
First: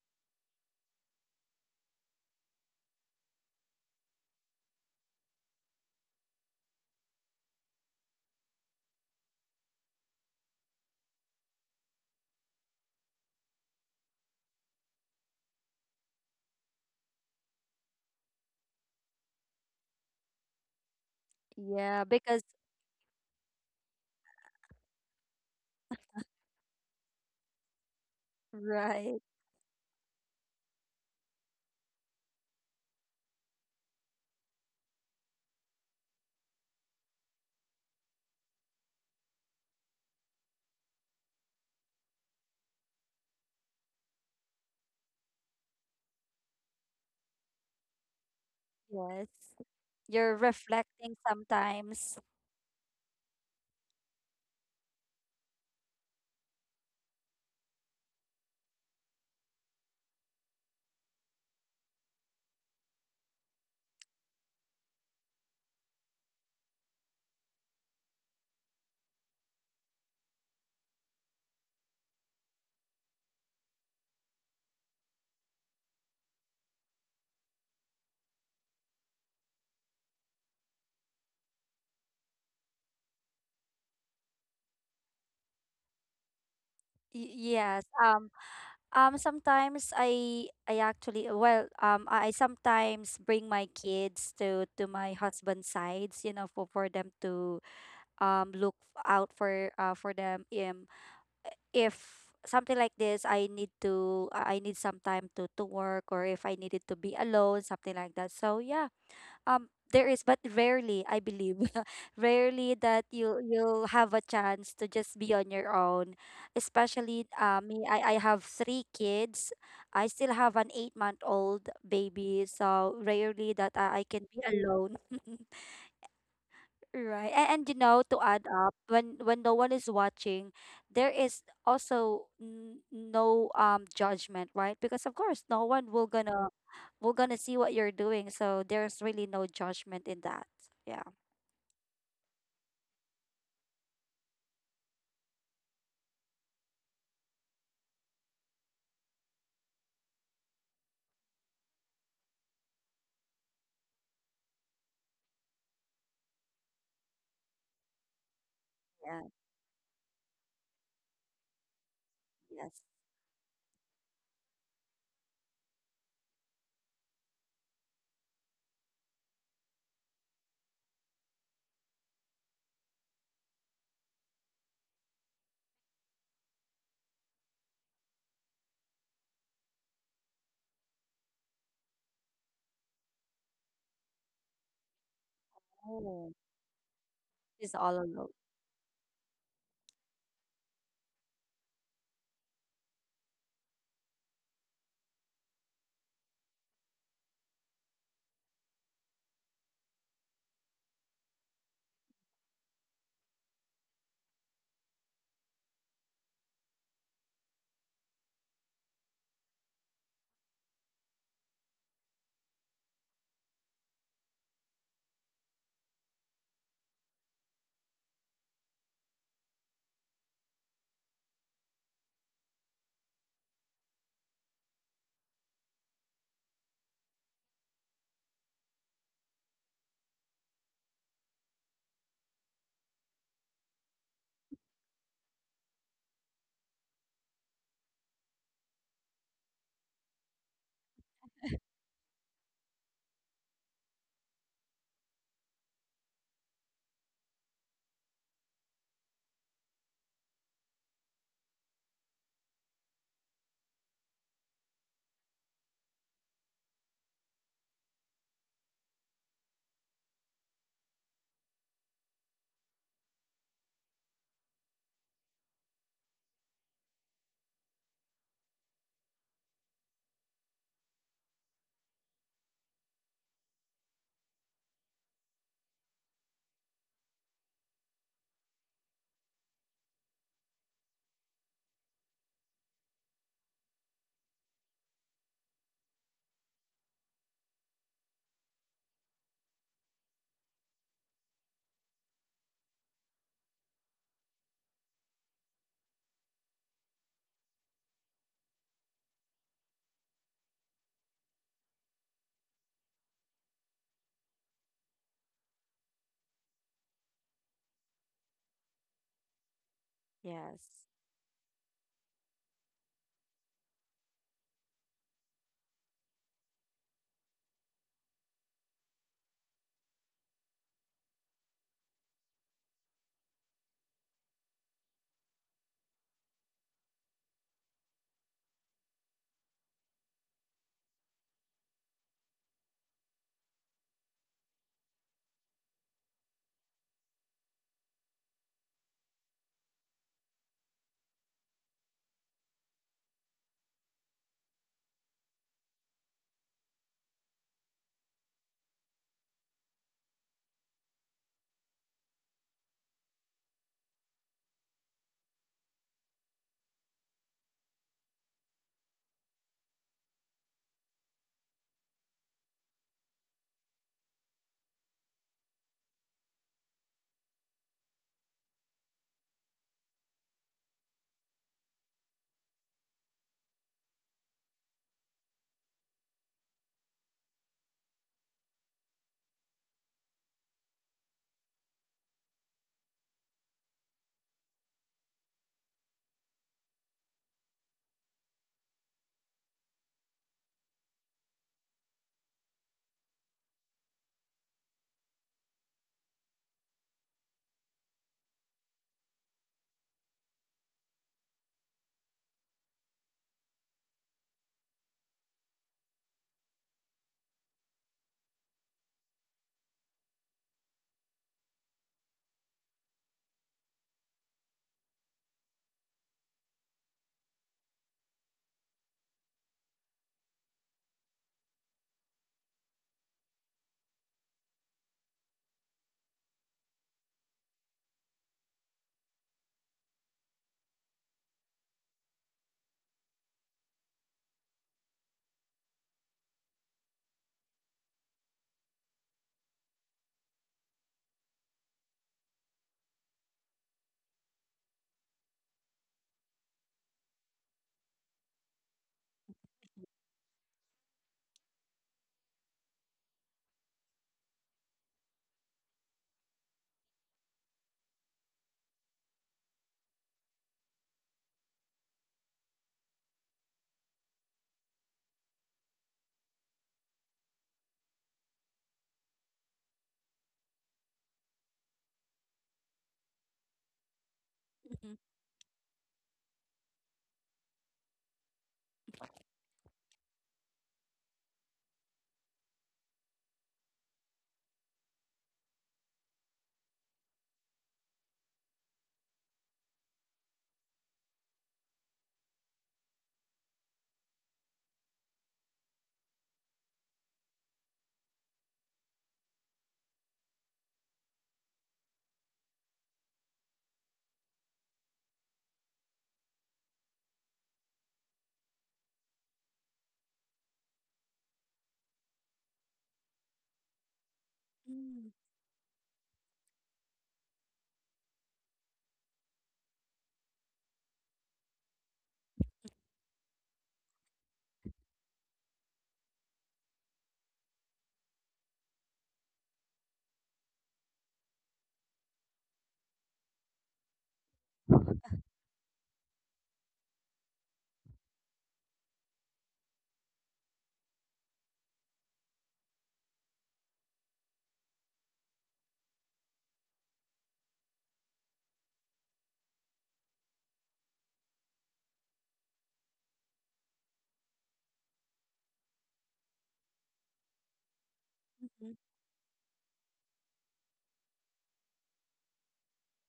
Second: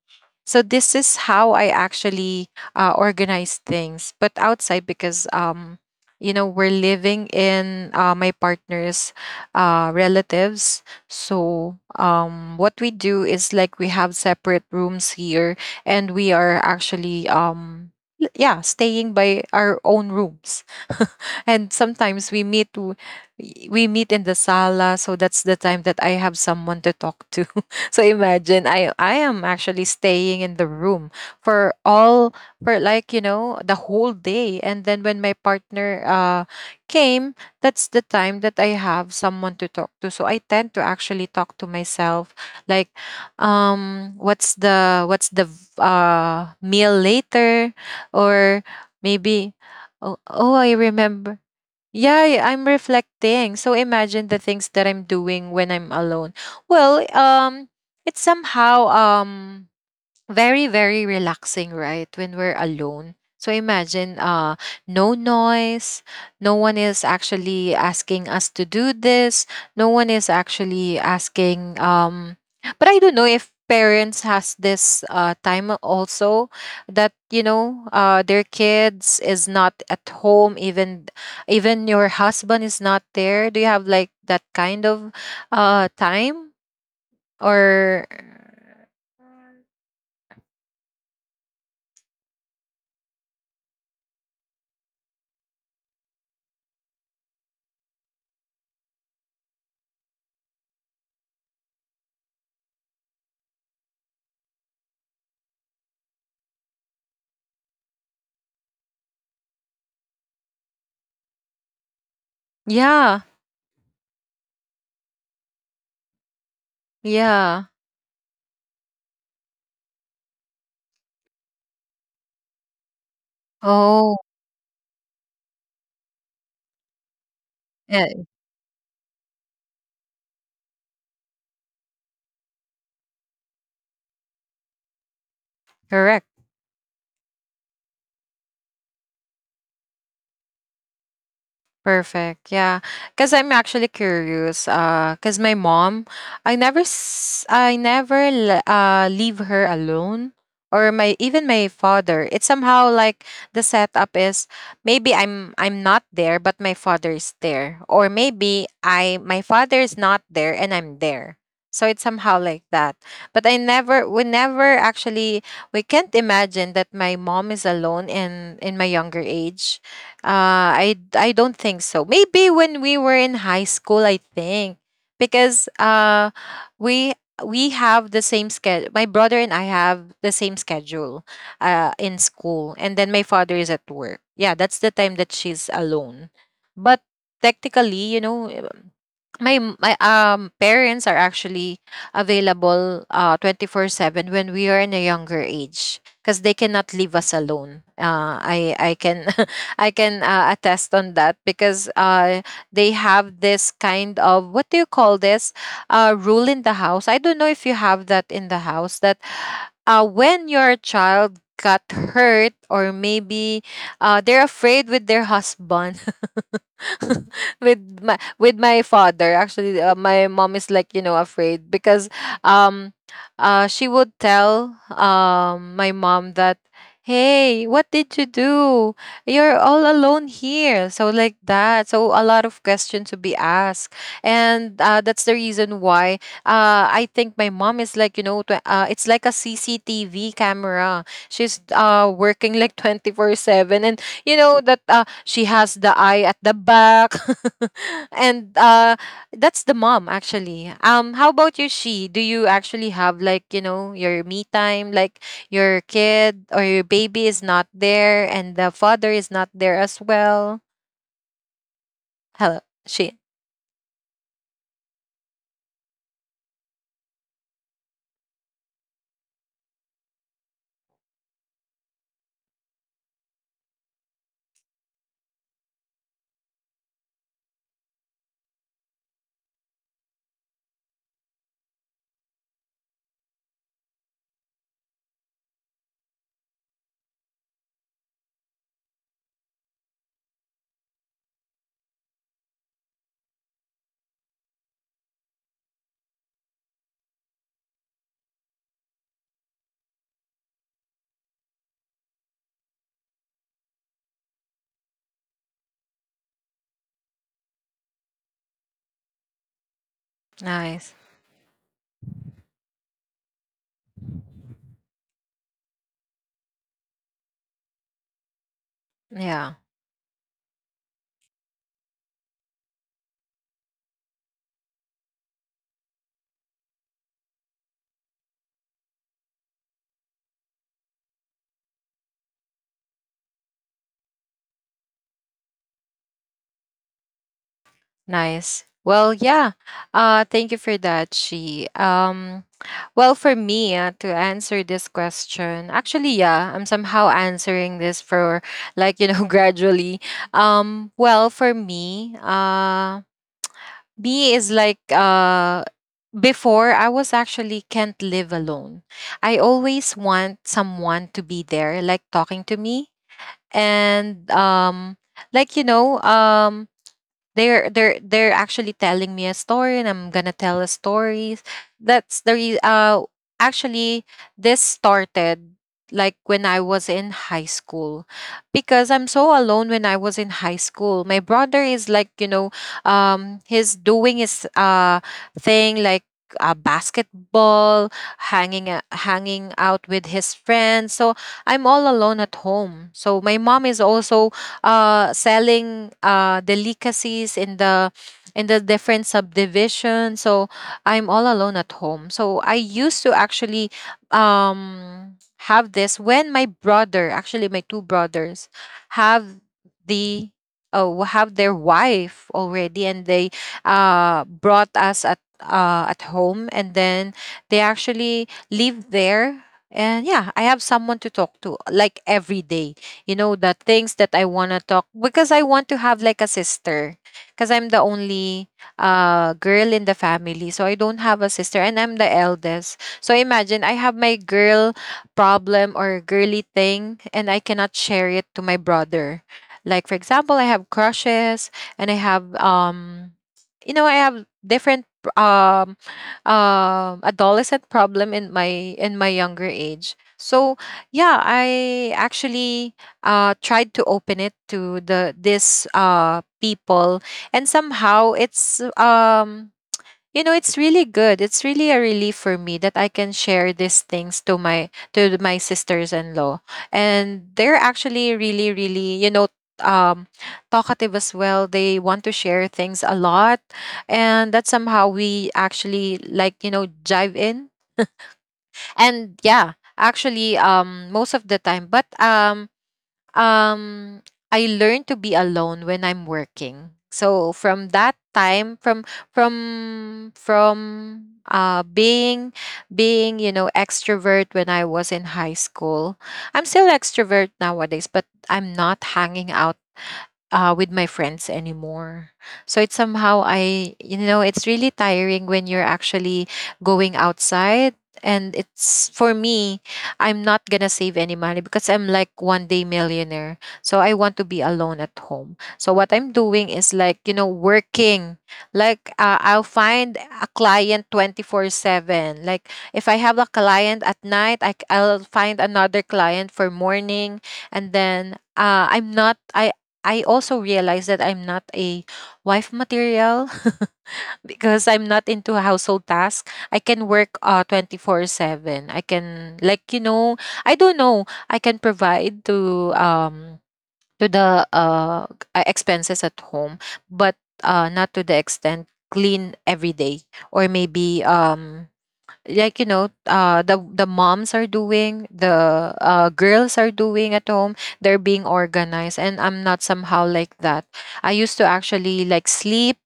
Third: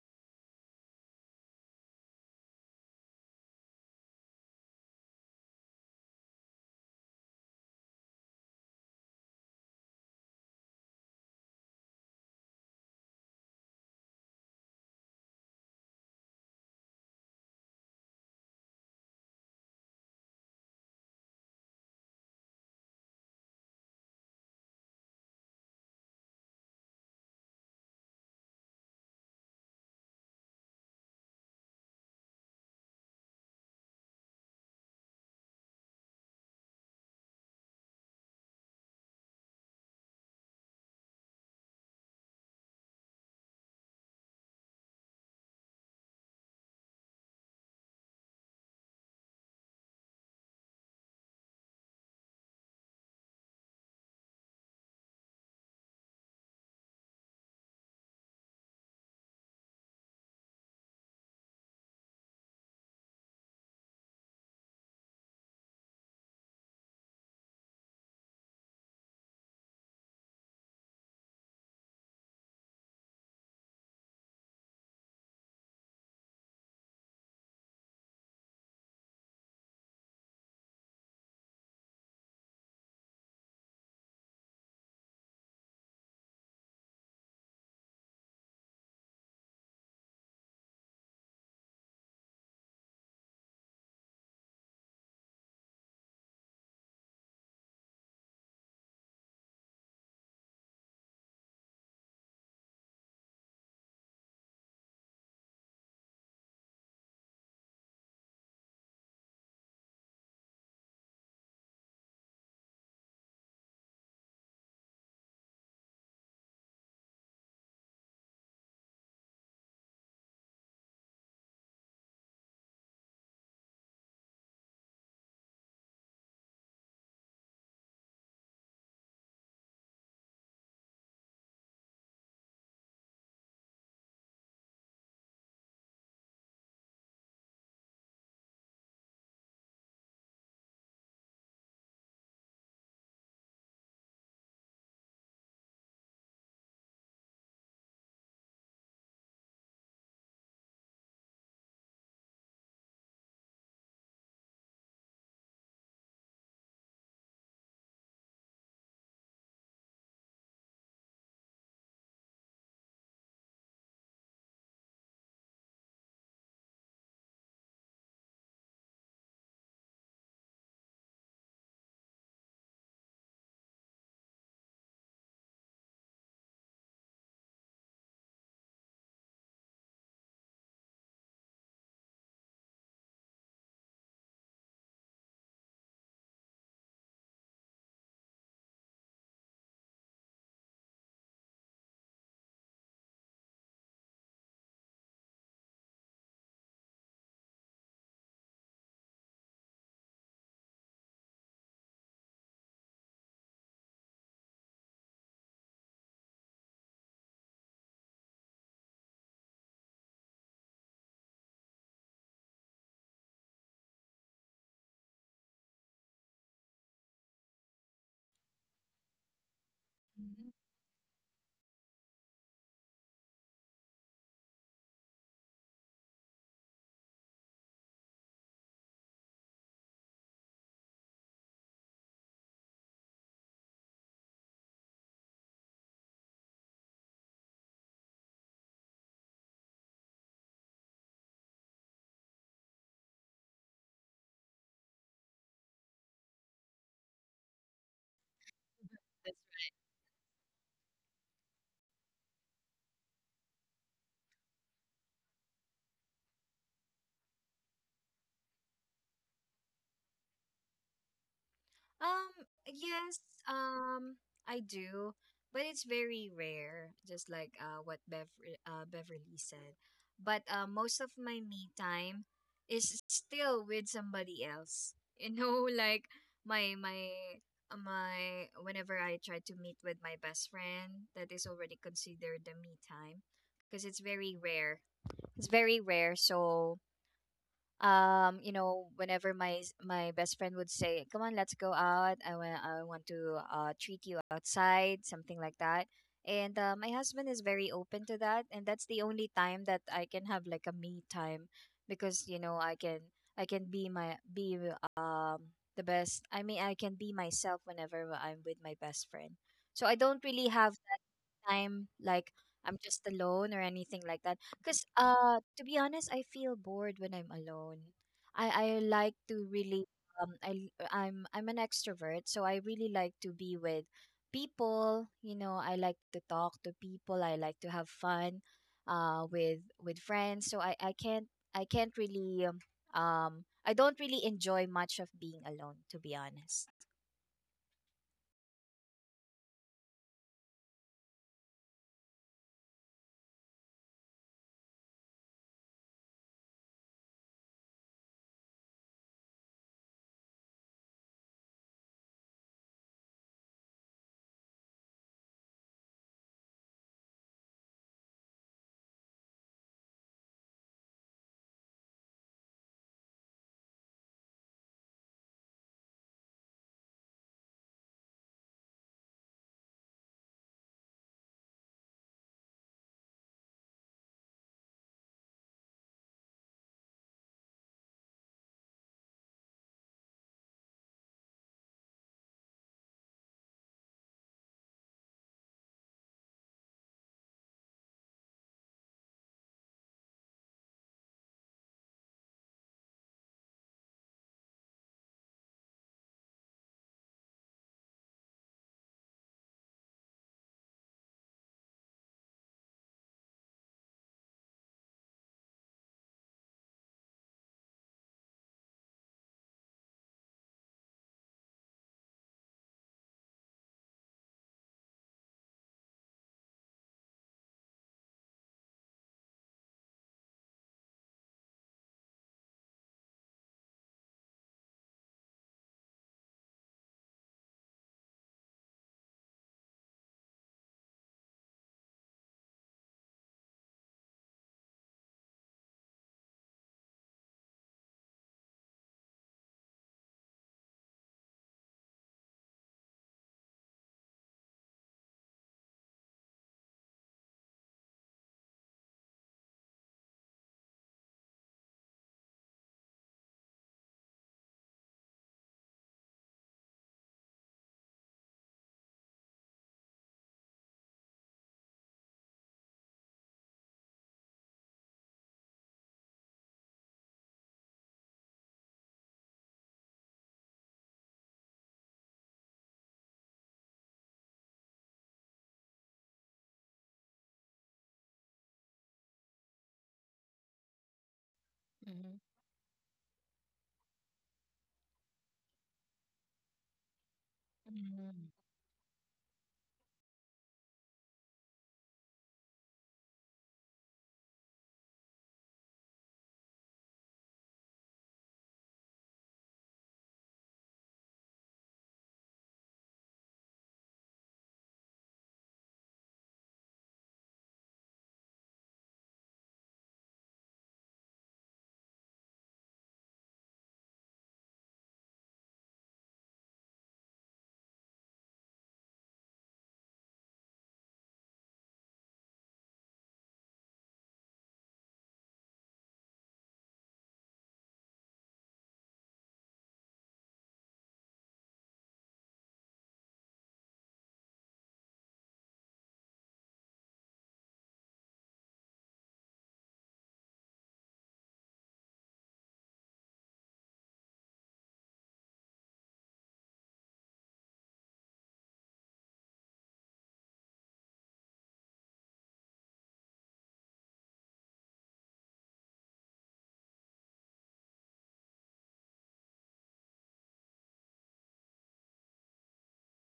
[SPEAKER 1] So this is how I actually uh, organize things. But outside, because um, you know, we're living in uh, my partner's uh, relatives, so, um, what we do is like we have separate rooms here, and we are actually, um, l- yeah, staying by our own rooms, and
[SPEAKER 3] Yeah,
[SPEAKER 1] sometimes
[SPEAKER 3] because
[SPEAKER 1] we meet w- we meet in the sala. So that's the time that I have someone to talk to. <laughs> So imagine, i
[SPEAKER 3] right.
[SPEAKER 1] I am actually staying in the room for all for like, you know, the whole day, and then when my partner uh came, that's the time that I have someone to talk to. So I tend to actually talk to myself, like um what's the what's the v- uh meal later, or
[SPEAKER 3] Yes.
[SPEAKER 1] maybe
[SPEAKER 3] You're
[SPEAKER 1] oh, oh I
[SPEAKER 3] reflecting
[SPEAKER 1] remember.
[SPEAKER 3] sometimes.
[SPEAKER 1] Yeah, I- I'm reflecting. So imagine the things that I'm doing when I'm alone. Well, um, it's somehow um very very relaxing right when we're alone. So imagine, uh no noise, no one is actually asking us to do this, no one is actually asking. um but I don't know if parents has this uh time also that, you know, uh their kids is not at home, even even your husband is not there. Do you have like that kind of uh time,
[SPEAKER 3] Y- yes.
[SPEAKER 1] or
[SPEAKER 3] Um. Um, sometimes I I actually, well, um I I sometimes bring my kids to to my husband's sides, you know, for, for them to um look out for uh for them, um if something like this, I need to I I need some time to to work, or if I needed to be alone, something like that. So yeah, um, there is, but rarely, I believe, <laughs> rarely that you
[SPEAKER 1] yeah
[SPEAKER 3] you'll have a chance to just be on your own. Especially uh,
[SPEAKER 1] yeah?
[SPEAKER 3] me, I I have three kids. I still have an eight month old baby, so rarely that I, I can
[SPEAKER 1] Oh,
[SPEAKER 3] be alone. <laughs> Right. And, and you know, to
[SPEAKER 1] yeah,
[SPEAKER 3] add up, when when no one is watching, there is also n- no um judgment, right? Because of course, no one will
[SPEAKER 1] correct.
[SPEAKER 3] gonna we're gonna see what you're doing. So there's really no judgment in that. Yeah.
[SPEAKER 1] Perfect. Yeah. Cuz I'm actually curious, uh cuz my mom, I never s- I never le- uh leave her alone, or my even my father. It's somehow like the setup is, maybe I'm I'm not there but my father is there, or maybe I
[SPEAKER 3] Yeah.
[SPEAKER 1] my father is not there and I'm there. So it's somehow like
[SPEAKER 3] Yes.
[SPEAKER 1] that. But I never, we never actually, we can't imagine that my mom is alone in in my younger age. Uh, I I don't think so. Maybe when we were in high school, I think, because uh, we we have the same schedule. My brother and I have the same schedule uh, in school, and then my father is at work. Yeah, that's the time that she's
[SPEAKER 3] Oh,
[SPEAKER 1] alone. But
[SPEAKER 3] she's all alone.
[SPEAKER 1] technically, you know, um, my m- my um parents are actually available uh twenty-four seven when we are in a younger age because they cannot leave us alone. Uh, I I can <laughs> I can uh, attest on that because uh, they have this kind of what do you call this uh, rule in the house. I don't know if you have that in the house that uh, when your child got hurt, or maybe uh, they're afraid with their husband. <laughs> With my with my father, actually, uh, my
[SPEAKER 2] mhm.
[SPEAKER 1] mom is, like, you know, afraid, because um uh she would tell um my mom that, hey, what did you do? You're all alone here, so like that. So a lot of questions to be asked. And uh, that's the reason why, uh I think my mom is, like, you know, tw- uh, it's like a CCTV camera. She's uh working like twenty-four seven, and you know that uh, she has the eye at the back. <laughs> And uh that's the mom, actually. um how about you, She? Do you actually have, like, you know, your me time, like your kid or your baby is not there and the father is not there as well?
[SPEAKER 2] Um,
[SPEAKER 1] Hello?
[SPEAKER 2] yes,
[SPEAKER 1] She?
[SPEAKER 2] um, I do, but it's very rare, just like uh what Bev uh Beverly said. But uh most of my me time is still with somebody else. You know, <laughs> like my my uh, my whenever I try to meet with my best friend, that is already considered the me time, because it's very rare. It's very rare. So um you know, whenever my s- my best friend would say, "Come on, let's go out. I want, I want to uh treat you outside," something like that. And uh, my husband is very open to that, and that's the only time that I can have like a me time, because you know, I can, I can be my be um the best I mean I can be myself whenever I'm with my best friend. So I don't really
[SPEAKER 3] Yes.
[SPEAKER 2] have that
[SPEAKER 1] Nice.
[SPEAKER 2] time, like I'm just alone or anything like that, because uh, to be honest, I feel bored when I'm alone. I, I like to
[SPEAKER 1] Yeah.
[SPEAKER 2] really, um I I'm I'm an extrovert, so I really like to be with people. You know, I like to talk to people. I like to have fun, uh, with with friends. So I I can't I can't really, um um, I don't really enjoy much of being alone, to be honest.
[SPEAKER 1] Nice. Well, yeah. Uh, thank you for that, She. Um, well, for me, uh, to answer this question, actually, yeah, I'm somehow answering this for, like, you know, <laughs> gradually. Um, well, for me, uh, me is like, uh, before I was actually can't live alone. I always want someone to be there, like talking to me. And, um, like, you know, um, they're they're they're actually telling me a story, and I'm gonna tell a story. That's the re- uh actually, this started like when I was in high school, because I'm so alone when I was in high school. My brother is, like, you know, um he's doing his uh thing, like uh, basketball, hanging a- hanging out with his friends. So I'm all alone at home. So my mom is also uh, selling uh, delicacies in the in the different subdivision. So I'm all alone at home. So I used to actually um, have this when my brother, actually my two brothers, have the oh have their wife already, and they uh, brought us at, uh, at home, and then they actually live there. And yeah, I have someone to talk to like every day, you know, the things that I want to talk, because I want to have like a sister, because I'm the only uh girl in the family, so I don't have a sister, and I'm the eldest. So imagine I have my girl problem or girly thing, and I cannot share it to my brother. Like, for example, I have crushes, and I have um you know, I have different um um adolescent problem in my in my younger age. So yeah, I actually uh, tried to open it to the this uh, people, and somehow it's, um, you know, it's really good. It's really a relief for me that I can share these things to my to my sisters-in-law, and they're actually really really, you know, um talkative as well. They want to share things a lot, and that
[SPEAKER 3] Mhm.
[SPEAKER 1] somehow we actually, like, you know, jive in. And yeah, actually um most of the time, but
[SPEAKER 2] Mm-hmm.
[SPEAKER 1] um um I learned to be alone when I'm working. So from that
[SPEAKER 2] Mm-hmm.
[SPEAKER 1] time, from from from uh being, being, you know, extrovert when I was in high school. I'm still extrovert nowadays, but I'm not hanging out uh, with my friends anymore. So it's somehow, I, you know, it's really tiring when you're actually going outside. And it's for me, I'm not gonna save any money, because I'm like one day millionaire. So I want to be alone
[SPEAKER 3] Mm,
[SPEAKER 1] at home. So what I'm doing is, like, you know, working. Like, uh, I'll find a client twenty-four seven. Like, if I have a client at night, I, c- I'll find another client for morning. And then uh, I'm not I I also realized that I'm not a wife material. <laughs> Because I'm not into household tasks. I can work uh twenty-four seven. I can, like, you know, I don't know. I can provide to um to the uh uh, expenses at home, but uh not to the extent clean every day, or maybe um like, you know, uh the the moms are doing, the uh girls are doing at home. They're being
[SPEAKER 3] mhm.
[SPEAKER 1] organized, and I'm not somehow like that. I used to actually like sleep,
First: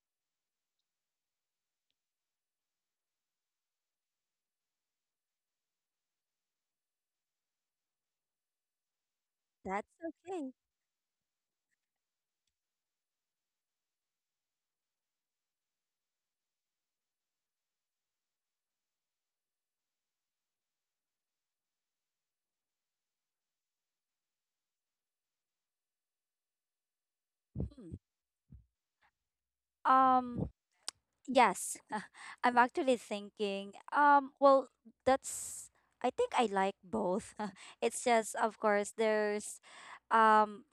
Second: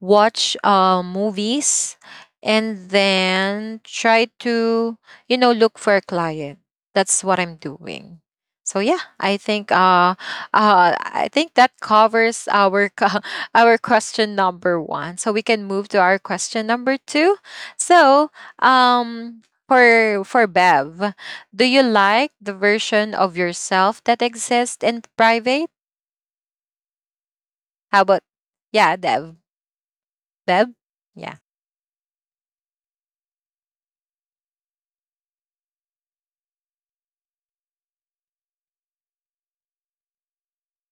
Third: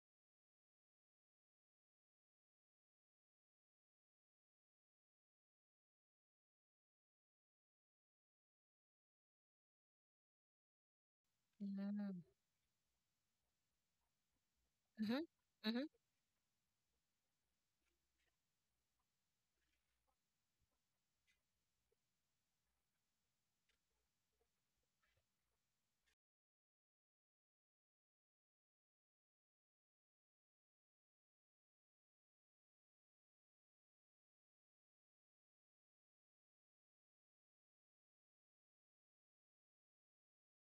[SPEAKER 1] watch uh, movies, and then try to, you know, look for a client. That's what I'm doing. So yeah, I think,
[SPEAKER 3] That's
[SPEAKER 1] uh,
[SPEAKER 3] okay.
[SPEAKER 1] uh, I think that covers our co- <laughs> our question number one. So we can
[SPEAKER 2] Mm-hmm.
[SPEAKER 1] move to our question number two. So um, for for Bev, do you like the version of yourself that exists in private? How
[SPEAKER 3] Hmm.
[SPEAKER 1] about, yeah, Dev,
[SPEAKER 3] Um.
[SPEAKER 1] Bev? Yeah.
[SPEAKER 3] Yes. <laughs> I'm actually thinking. Um. Well, that's. I think I like both. <laughs> It's just, of course, there's, um,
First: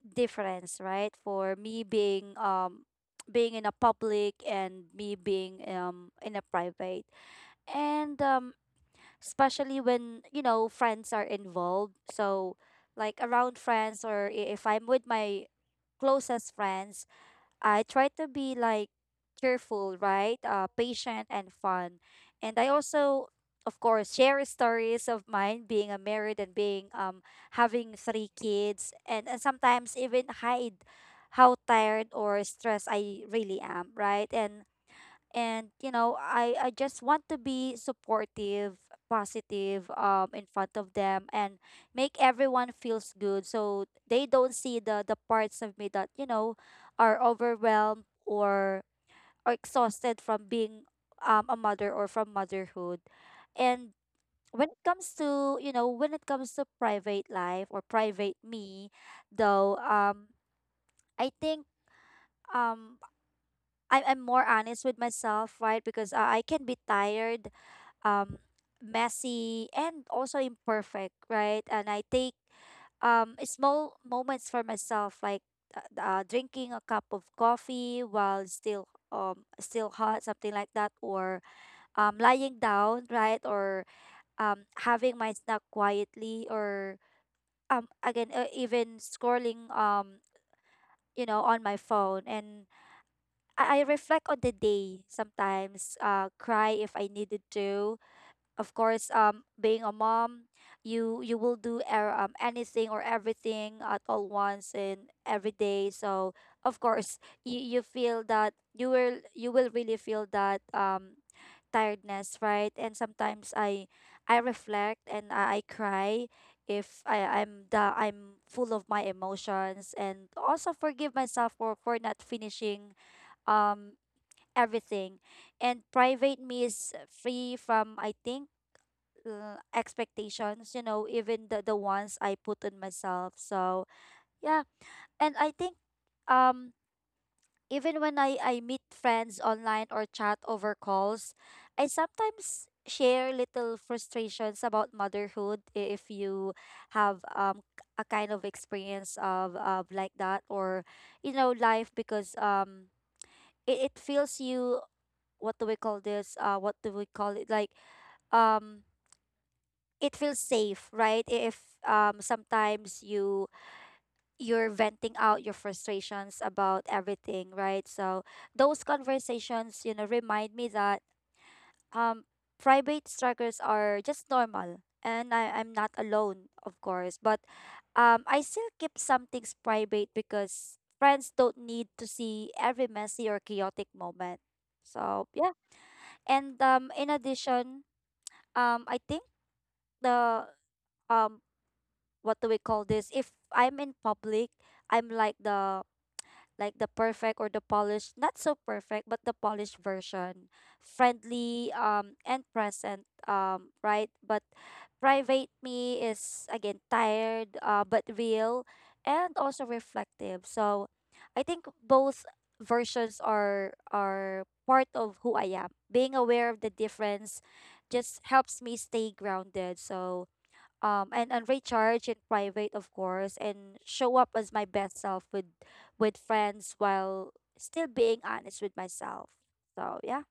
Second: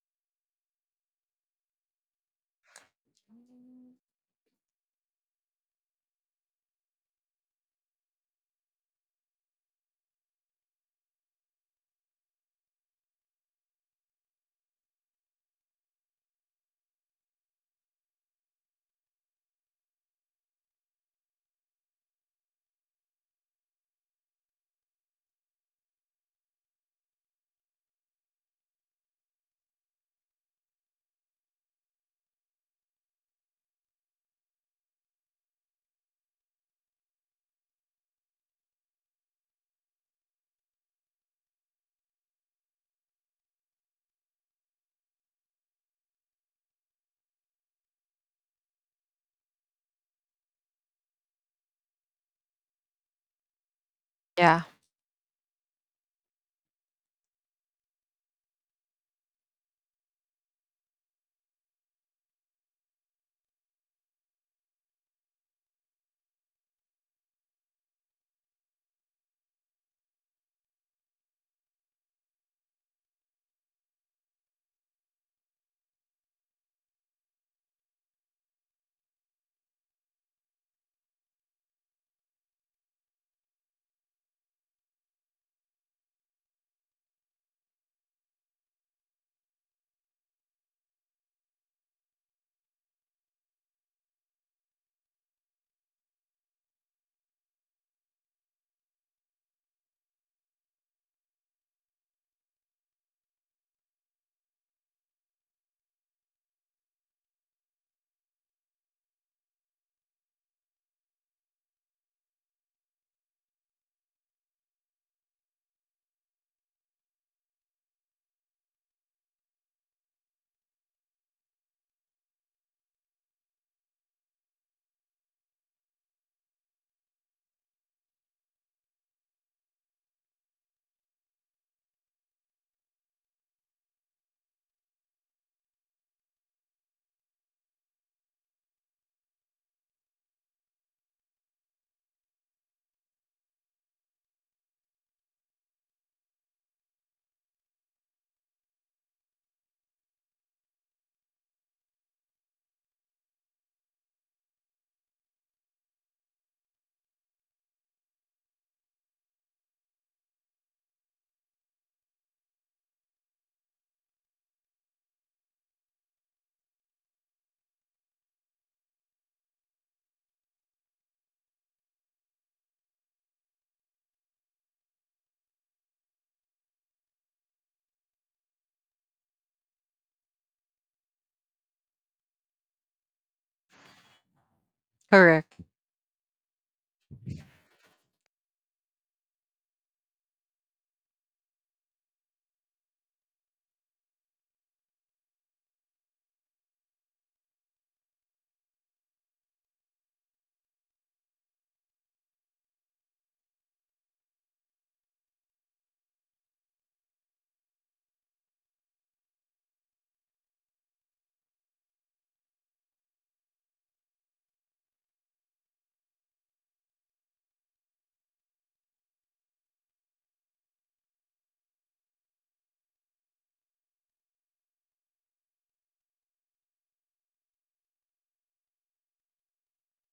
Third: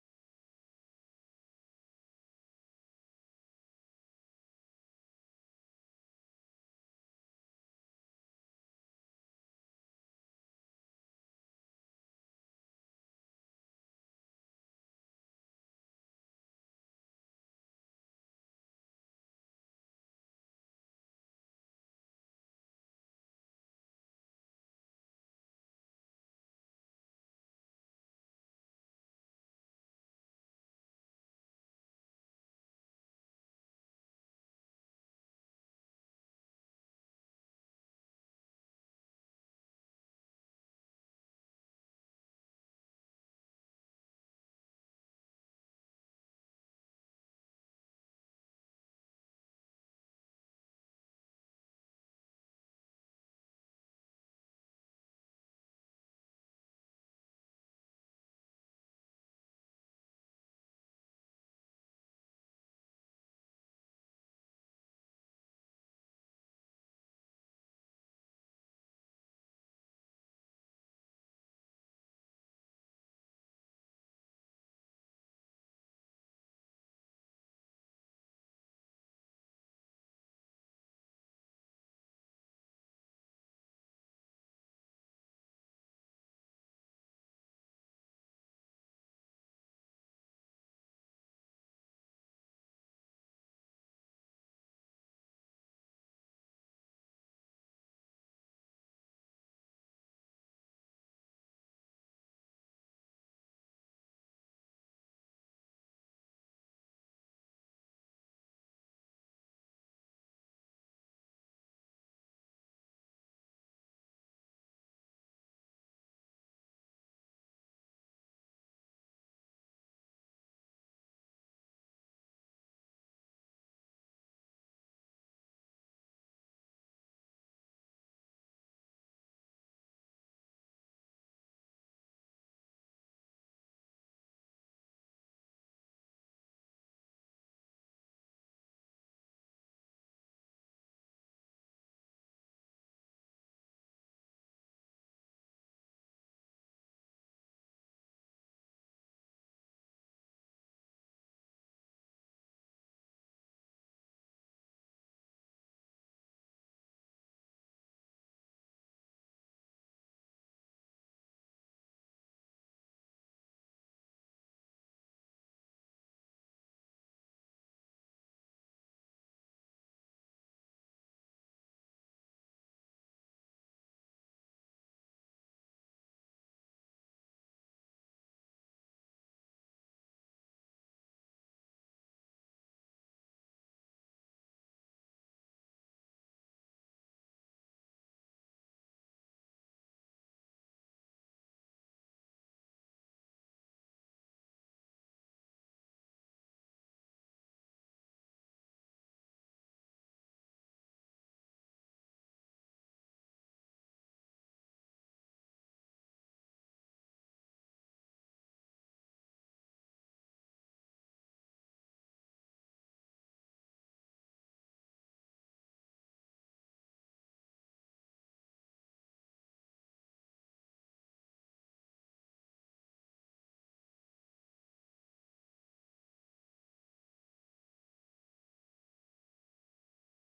[SPEAKER 3] difference, right? For me being um being in a public and me being um in a private. And um, especially when, you know, friends are involved. So, like around friends, or i- if I'm with my closest friends, I try to be like cheerful, right? Uh, patient and fun. And I also, of course, share stories of mine being a married and being um having three kids, and, and sometimes even hide how tired or stressed I really am, right? And and you know i i just want to be supportive, positive um in front of them and make everyone feels good so they don't see the the parts of me that you know are overwhelmed or or exhausted from being um, a mother or from motherhood. And
[SPEAKER 1] Yeah.
[SPEAKER 3] when it comes to you know, when it comes to private life or private me, though, um, I think um I, I'm more honest with myself, right? Because uh, I can be tired, um, messy, and also imperfect, right? And I take um small moments for myself, like uh, uh, drinking a cup of coffee while still um still hot, something like that, or um lying down, right, or um having my snack quietly, or um again uh, even scrolling um you know on my phone. And I, I reflect on the day, sometimes uh cry if I needed to. Of course, um, being a mom, you you will do er, um, anything or everything at all once and every day. So of course you, you feel that you will you will really feel that um tiredness, right? And sometimes I I reflect, and i, I cry if I, i'm the I'm full of my emotions, and also forgive myself for for not finishing um everything. And private me is free from, I think, uh, expectations, you know, even the, the ones I put on myself. So yeah. And I think um, even when i i meet friends online or chat over calls, I sometimes share little frustrations about motherhood, i- if you have um a kind of experience of, of like that, or you know, life, because um it, it feels you what do we call this uh what do we call it like um it feels safe, right? If um sometimes you you're venting out your frustrations about everything, right? So those conversations, you know, remind me that um private struggles are just normal and I, I'm not alone, of course. But um I still keep some things private because friends don't need to see every messy or chaotic moment. So yeah.
[SPEAKER 1] Correct.
[SPEAKER 3] And um in addition, um, I think the um what do we call this? If I'm in public, I'm like the like the perfect or the polished, not so perfect, but the polished version, friendly um and present um right. But private me is again tired uh but real and also reflective. So I think both versions are are part of who I am. Being aware of the difference just helps me stay grounded. So um and, and recharge in private of course, and show up as my best self with with friends while still being honest with myself. So yeah.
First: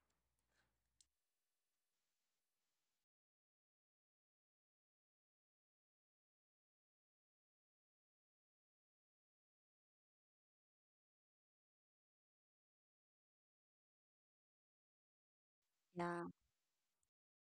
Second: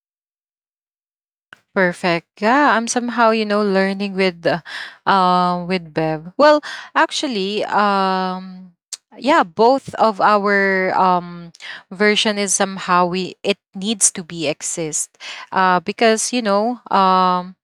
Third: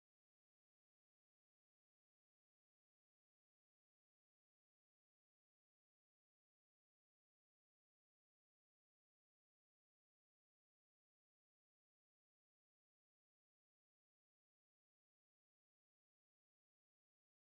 [SPEAKER 1] Perfect. Yeah, I'm somehow, you know, learning with, uh, um with Bev. Well, actually, um <tsk> yeah, both of our um version is somehow, we it needs to be exist. Uh, because,
[SPEAKER 3] Yeah.
[SPEAKER 1] you know, um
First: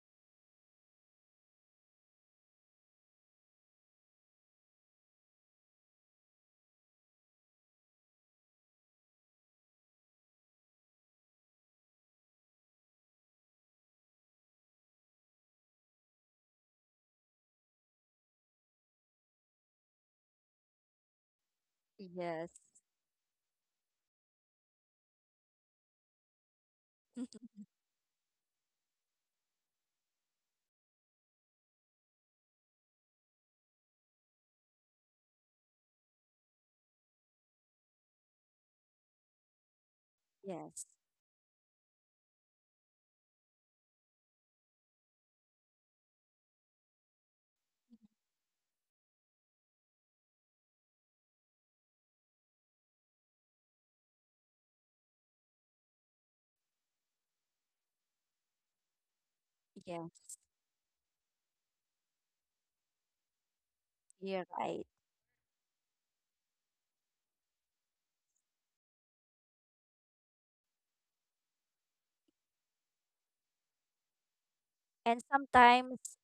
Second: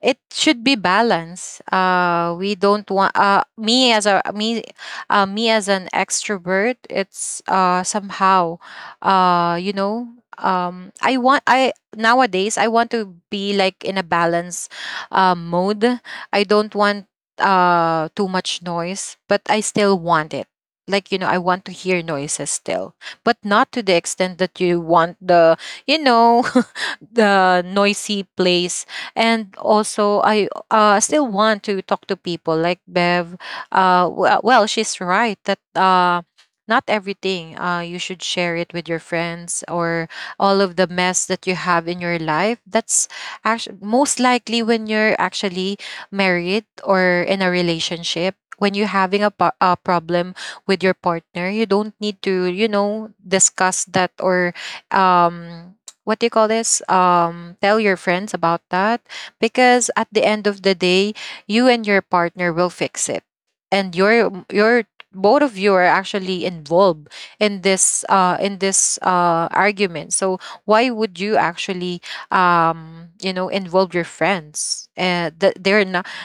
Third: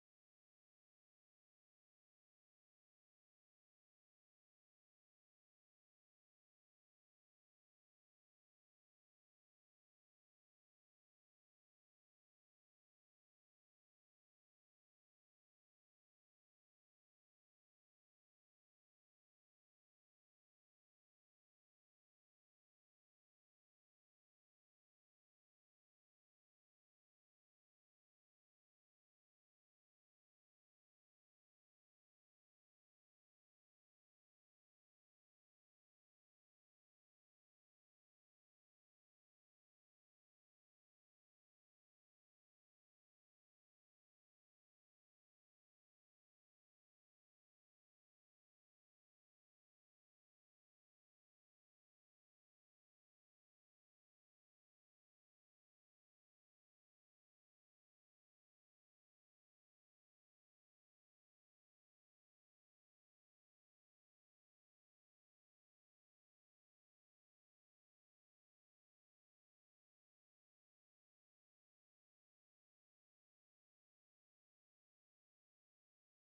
[SPEAKER 1] it should be balanced. Uh, we don't want uh, me as a me, uh, me as an extrovert. It's, uh, somehow, uh, you know, um, I want, I nowadays, I want to be like in a balance uh, mode. I don't want uh, too much noise, but I still want it. Like, you know, I want to hear noises
[SPEAKER 3] Yes.
[SPEAKER 1] still, but not to the extent that you want the, you know, <laughs>
[SPEAKER 3] <laughs>
[SPEAKER 1] the noisy place. And also I uh, still want to talk to people, like Bev. uh, w- uh, well, she's right that uh, not everything uh, you should share it with your friends, or all
[SPEAKER 3] Yes.
[SPEAKER 1] of the mess that you have in your life. That's actually most likely when you're actually married or in a relationship, when you're having a, po- a problem with your partner, you don't need to, you know, discuss that, or um what do you call this, um tell your friends about that. Because at
[SPEAKER 3] Yes.
[SPEAKER 1] the end of the day, you and your partner will fix it, and
[SPEAKER 3] You're
[SPEAKER 1] your
[SPEAKER 3] right.
[SPEAKER 1] your both of you are actually involved in this uh in this uh argument. So why would you actually, um you know, involve your friends,
[SPEAKER 3] And
[SPEAKER 1] uh, that they're not.
[SPEAKER 3] sometimes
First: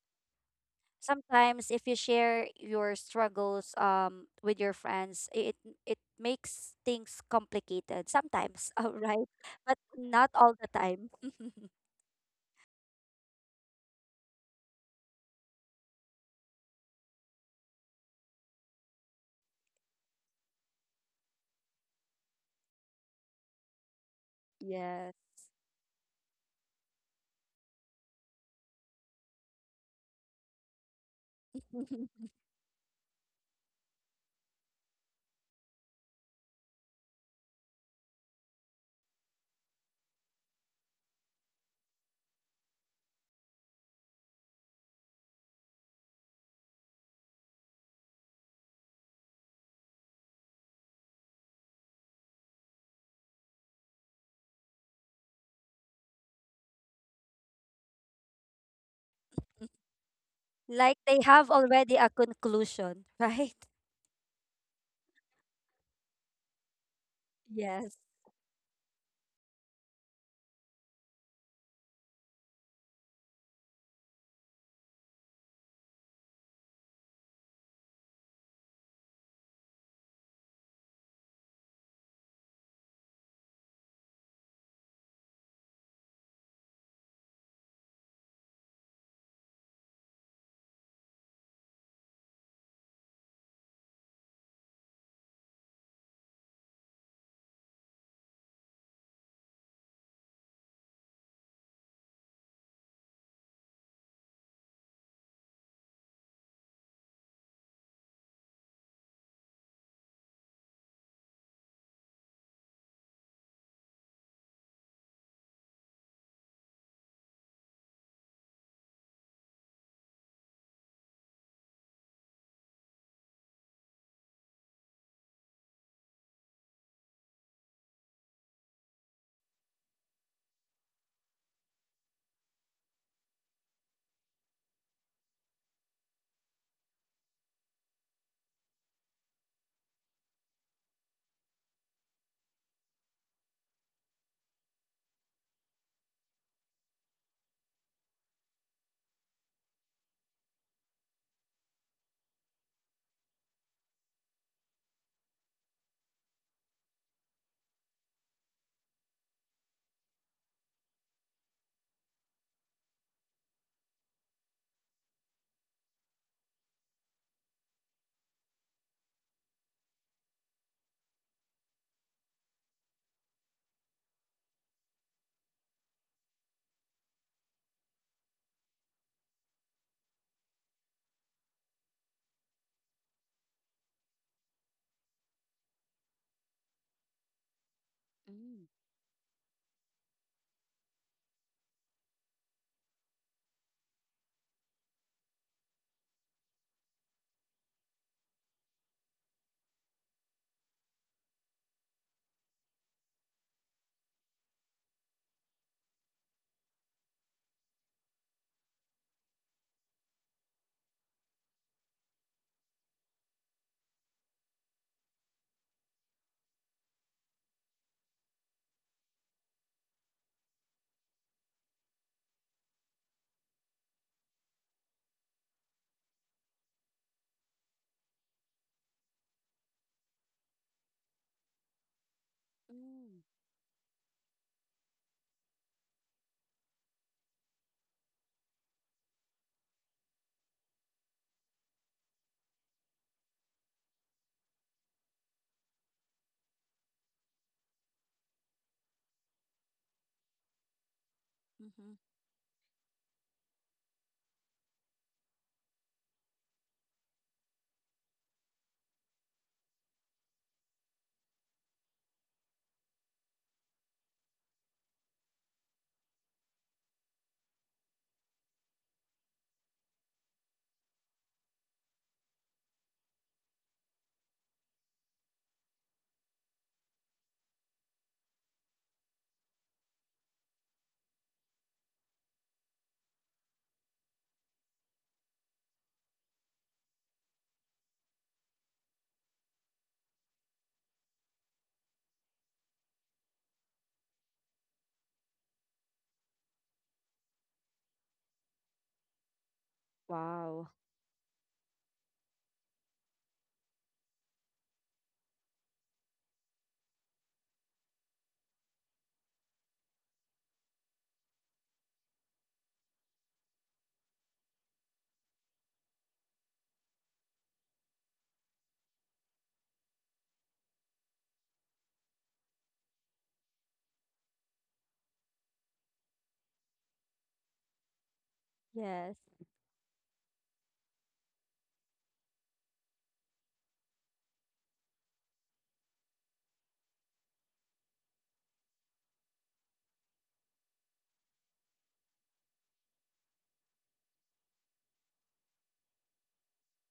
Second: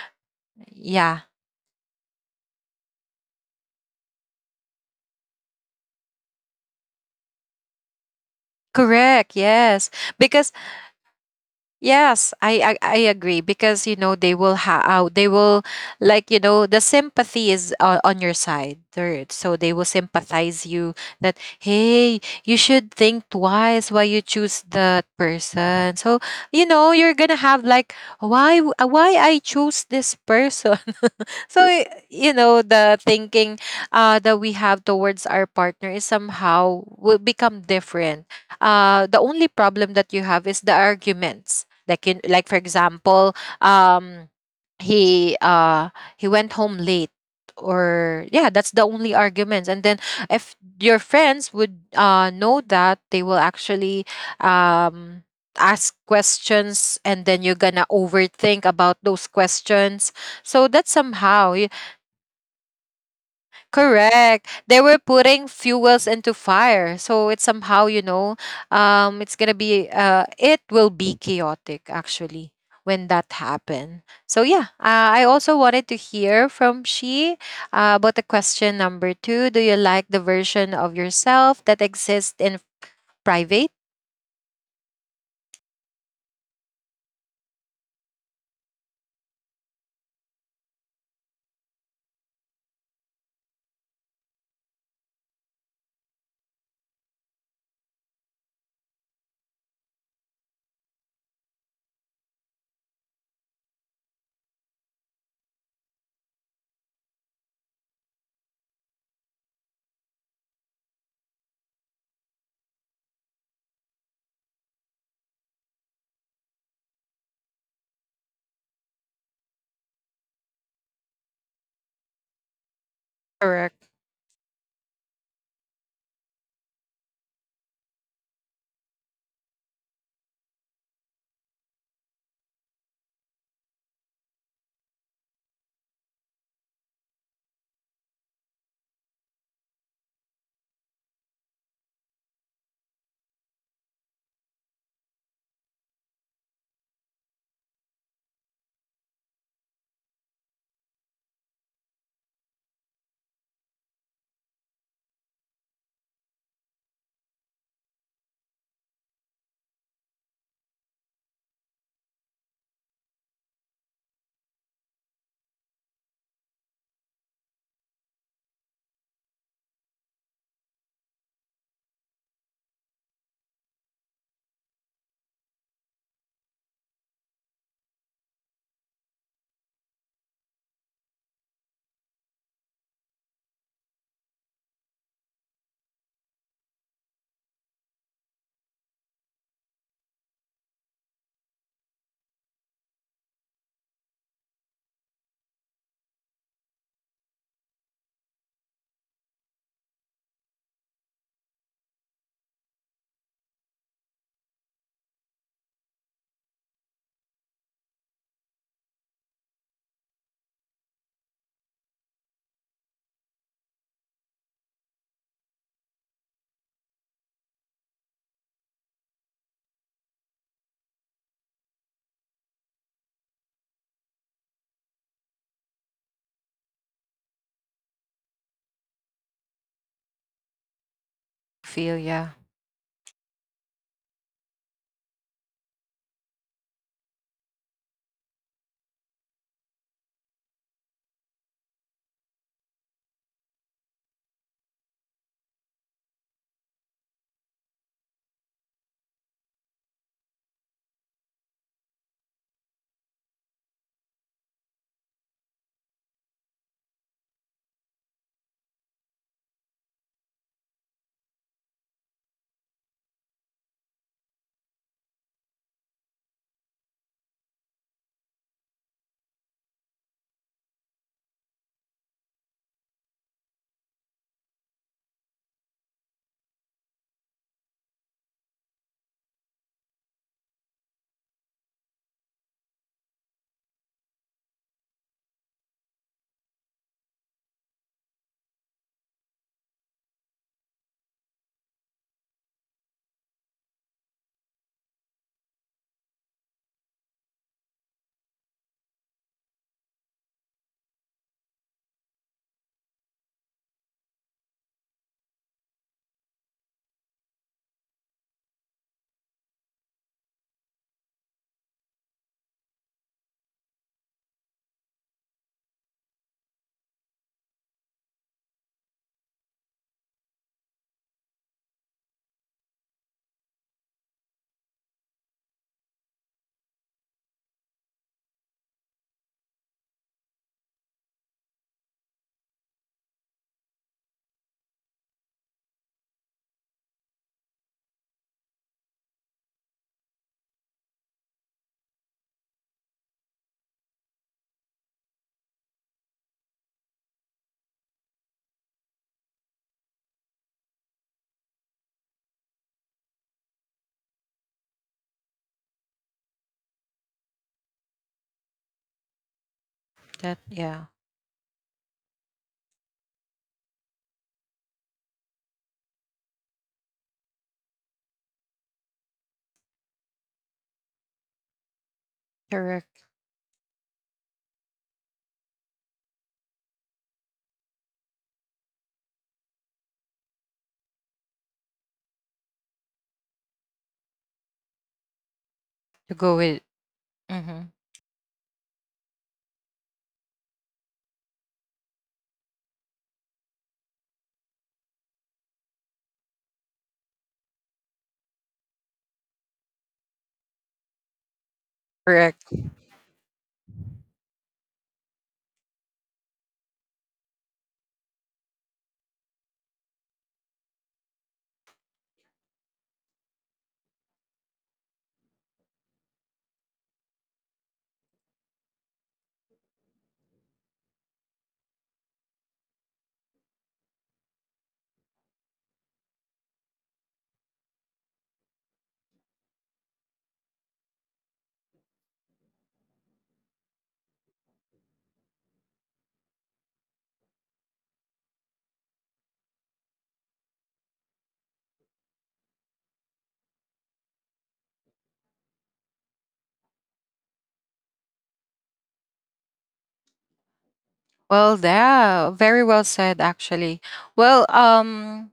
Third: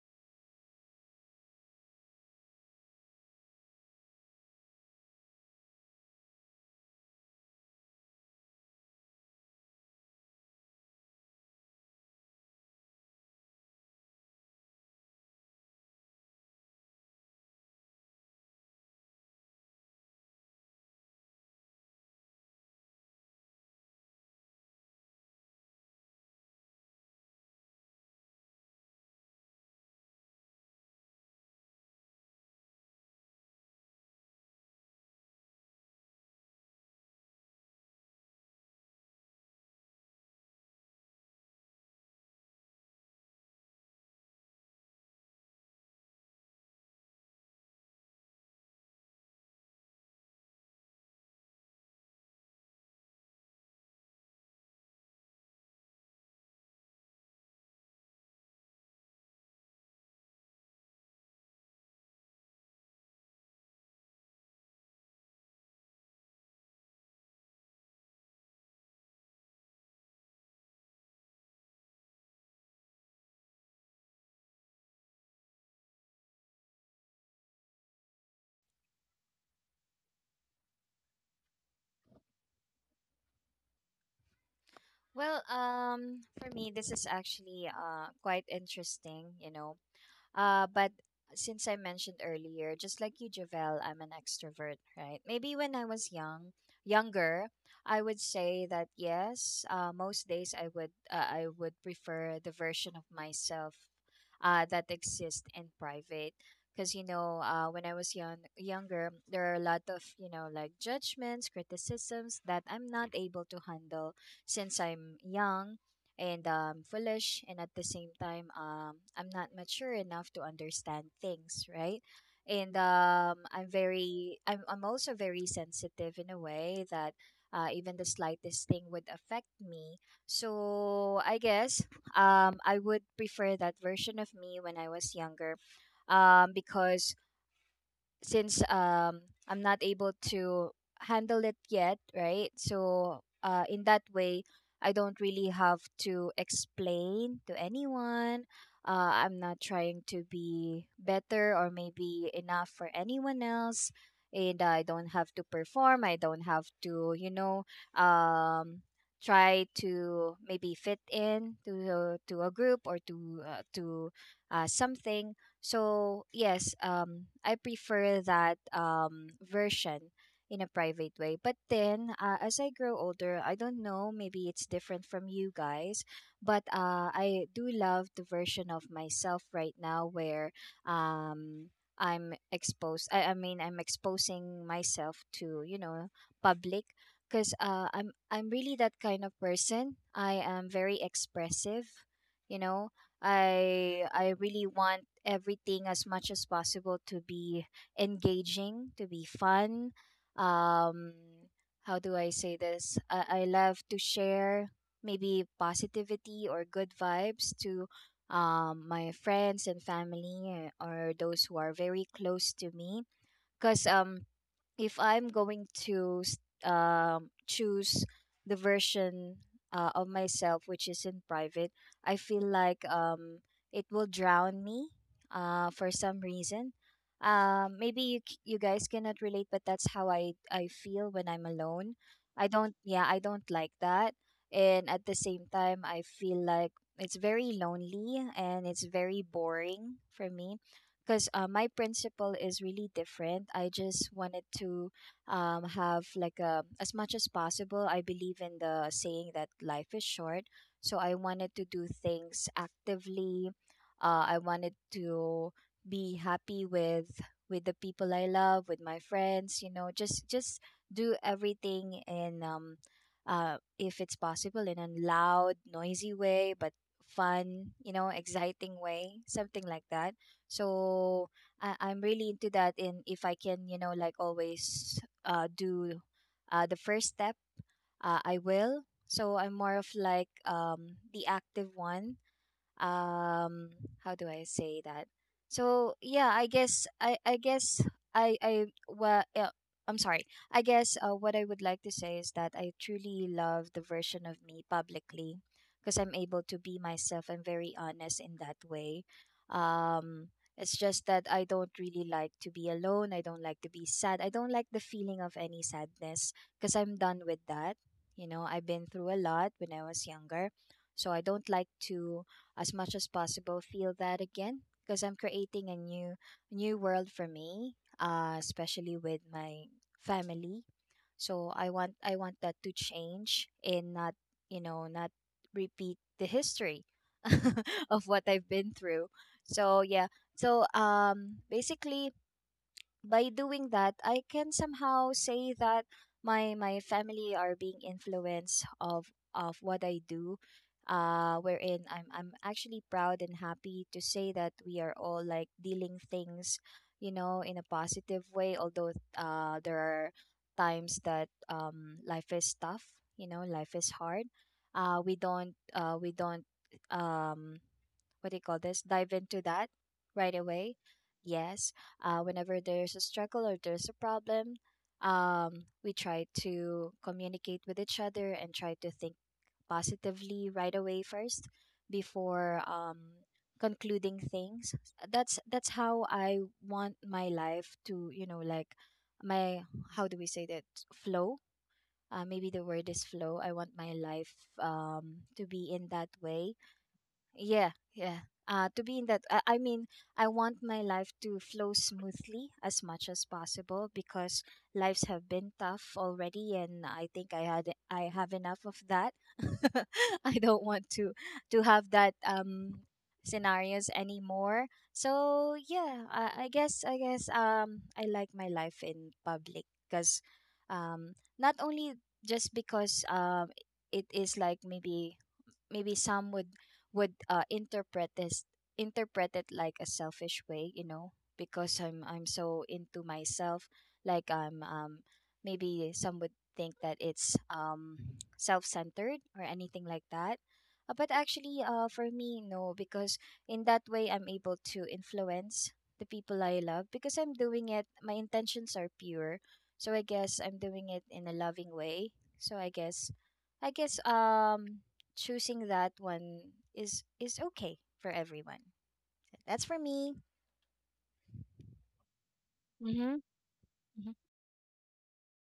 [SPEAKER 1] Yeah.
[SPEAKER 3] sometimes if you share your struggles um with your friends, it it makes things complicated sometimes. <laughs> All right,
[SPEAKER 1] Correct,
[SPEAKER 3] but
[SPEAKER 1] yes.
[SPEAKER 3] not
[SPEAKER 1] Because
[SPEAKER 3] all the time. <laughs>
[SPEAKER 1] yes, I, I I agree, because, you know, they will ha uh, they will, like, you know, the sympathy is uh, on your side. They're, so they will sympathize you that, hey, you should think twice why you choose
[SPEAKER 3] Yes.
[SPEAKER 1] that person. So you know, you're gonna have like, why, w- uh, why I choose this person. <laughs> So, i-
[SPEAKER 3] <laughs>
[SPEAKER 1] you know, the thinking uh that we have towards our partner is somehow will become different. Uh, the only problem that you have is the arguments, like you, like for example, um, he uh he went home late, or yeah, that's the only arguments. And then if your friends would uh know that, they will actually um ask questions, and then you're gonna overthink about those questions. So
[SPEAKER 3] Like
[SPEAKER 1] that's
[SPEAKER 3] they have
[SPEAKER 1] somehow.
[SPEAKER 3] already a conclusion, <laughs> right?
[SPEAKER 1] Correct. They were putting fuels into fire. So it's
[SPEAKER 3] Yes.
[SPEAKER 1] somehow, you know, um it's going to be uh it will be chaotic actually when that happened. So yeah, uh, I also wanted to hear from She uh, about the question number two. Do you like the version of yourself that exists in private?
[SPEAKER 2] Well, um, for me, this is actually uh quite interesting, you know, uh, but since I mentioned earlier, just like you, Javel, I'm an extrovert, right? Maybe when I was young, younger, I would say that yes. Uh, most days I would, uh, I would prefer the version of myself uh, that exists in private. Because you know, uh, when I was young, younger, there are a lot of, you know, like judgments, criticisms that I'm not able to handle, since I'm young and um, foolish, and at the same time, um, I'm not mature enough to understand things, right? And um, I'm
[SPEAKER 1] Correct.
[SPEAKER 2] very, I'm, I'm also very sensitive in a way that uh, even the slightest thing would affect me. So I guess, um, I would prefer that version of me when I was younger, um, because since um I'm not able to handle it yet, right? So uh in that way, I don't really have to explain to anyone. Uh, I'm not trying to be better or maybe enough for anyone else. And I don't have to perform. I don't have to, you know, um, try to maybe fit in to, to a group, or to, uh, to uh, something. So yes, um, I prefer that um, version in a private way. But then, uh, as I grow older, I don't know. Maybe it's different from you guys, but uh, I do love the version of myself right now where um, I'm exposed. I, I mean, I'm exposing myself to you know public because uh, I'm I'm
[SPEAKER 3] Mm.
[SPEAKER 2] really that kind of person. I am very expressive. You know, I I really want everything as much as possible to be engaging, to be fun. Um, how do I say this? I, I love to share maybe positivity or good vibes to um, my friends and family uh, or those who are very close to me. Because um, if I'm going to s- um, choose the version uh, of myself which is in private, I feel like um, it will drown me uh, for some reason. Um, maybe you c- you guys cannot relate, but that's how I I feel when I'm alone.
[SPEAKER 1] Feel, yeah.
[SPEAKER 2] I don't, yeah, I
[SPEAKER 3] Mm.
[SPEAKER 2] don't like that, and at the same time I feel like it's very lonely and it's very boring for me because uh, my principle is really different. I just wanted to um, have like a, as much as possible. I believe in the saying that life is short, so I wanted to do
[SPEAKER 3] Mm-hmm.
[SPEAKER 2] things actively. Uh, I wanted to be happy with with the people I love, with my friends. You know, just just do everything in um, uh, if it's possible in a loud, noisy way, but fun, you know, exciting way, something like that. So I, I'm really into that. And if I can, you know, like always uh, do uh, the first step, uh, I will. So I'm more of like um, the active one. Um how do I say that? So yeah, I guess I I guess I I well uh, I'm sorry I guess uh, what I would like to say is that I truly love the version of me publicly because I'm able to be myself. I'm very honest in that way. um
[SPEAKER 3] Wow.
[SPEAKER 2] it's just that I don't really like to be alone. I don't like to be sad. I don't like the feeling of any sadness because I'm done with that. You know, I've been through a lot when I was younger, so I don't like to, as much as possible, feel that again because I'm creating a new new world for me, uh, especially with my family. So I want I want that to change and not, you know, not repeat the history <laughs> of what I've been through.
[SPEAKER 3] Yes.
[SPEAKER 2] So yeah. So um basically by doing that, I can somehow say that my my family are being influenced of of what I do. Uh, wherein I'm I'm actually proud and happy to say that we are all like dealing things, you know, in a positive way. Although uh, there are times that um life is tough, you know, life is hard. Uh, we don't uh we don't um what do you call this, dive into that right
[SPEAKER 1] That,
[SPEAKER 2] away.
[SPEAKER 1] yeah.
[SPEAKER 2] Yes, uh, whenever there's a struggle or there's a problem, um, we try to communicate with each other and try to think positively right away first before um,
[SPEAKER 1] Correct.
[SPEAKER 2] concluding things. That's that's how I want my life to, you know, like my, how do we say that, flow. Uh, maybe the word is flow. I want my life, um, to be in that
[SPEAKER 1] To
[SPEAKER 2] way.
[SPEAKER 1] go with.
[SPEAKER 2] Yeah,
[SPEAKER 1] Mhm.
[SPEAKER 2] yeah. Uh, to be in that, I, I mean, I want my life to flow smoothly as much as possible because lives have been tough already, and I think I had I have enough of that. <laughs> I don't want to to have that um scenarios anymore. So yeah, I, I guess I guess um I like my life in public because, um not only just because, um it is like maybe, maybe some would would uh, interpret this, interpret it like a selfish way, you know, because i'm i'm so into myself. Like I'm um maybe some would think that it's um self-centered or anything like that. Uh, but actually uh for me no, because in that way I'm able to influence the people I love because I'm doing it. My intentions are pure, so I guess I'm doing it in a loving way. So i guess i guess um choosing that one is is okay for everyone. That's for me.
[SPEAKER 1] Well, yeah, very well
[SPEAKER 2] Mm-hmm.
[SPEAKER 1] said, actually.
[SPEAKER 2] Hmm.
[SPEAKER 1] Well, um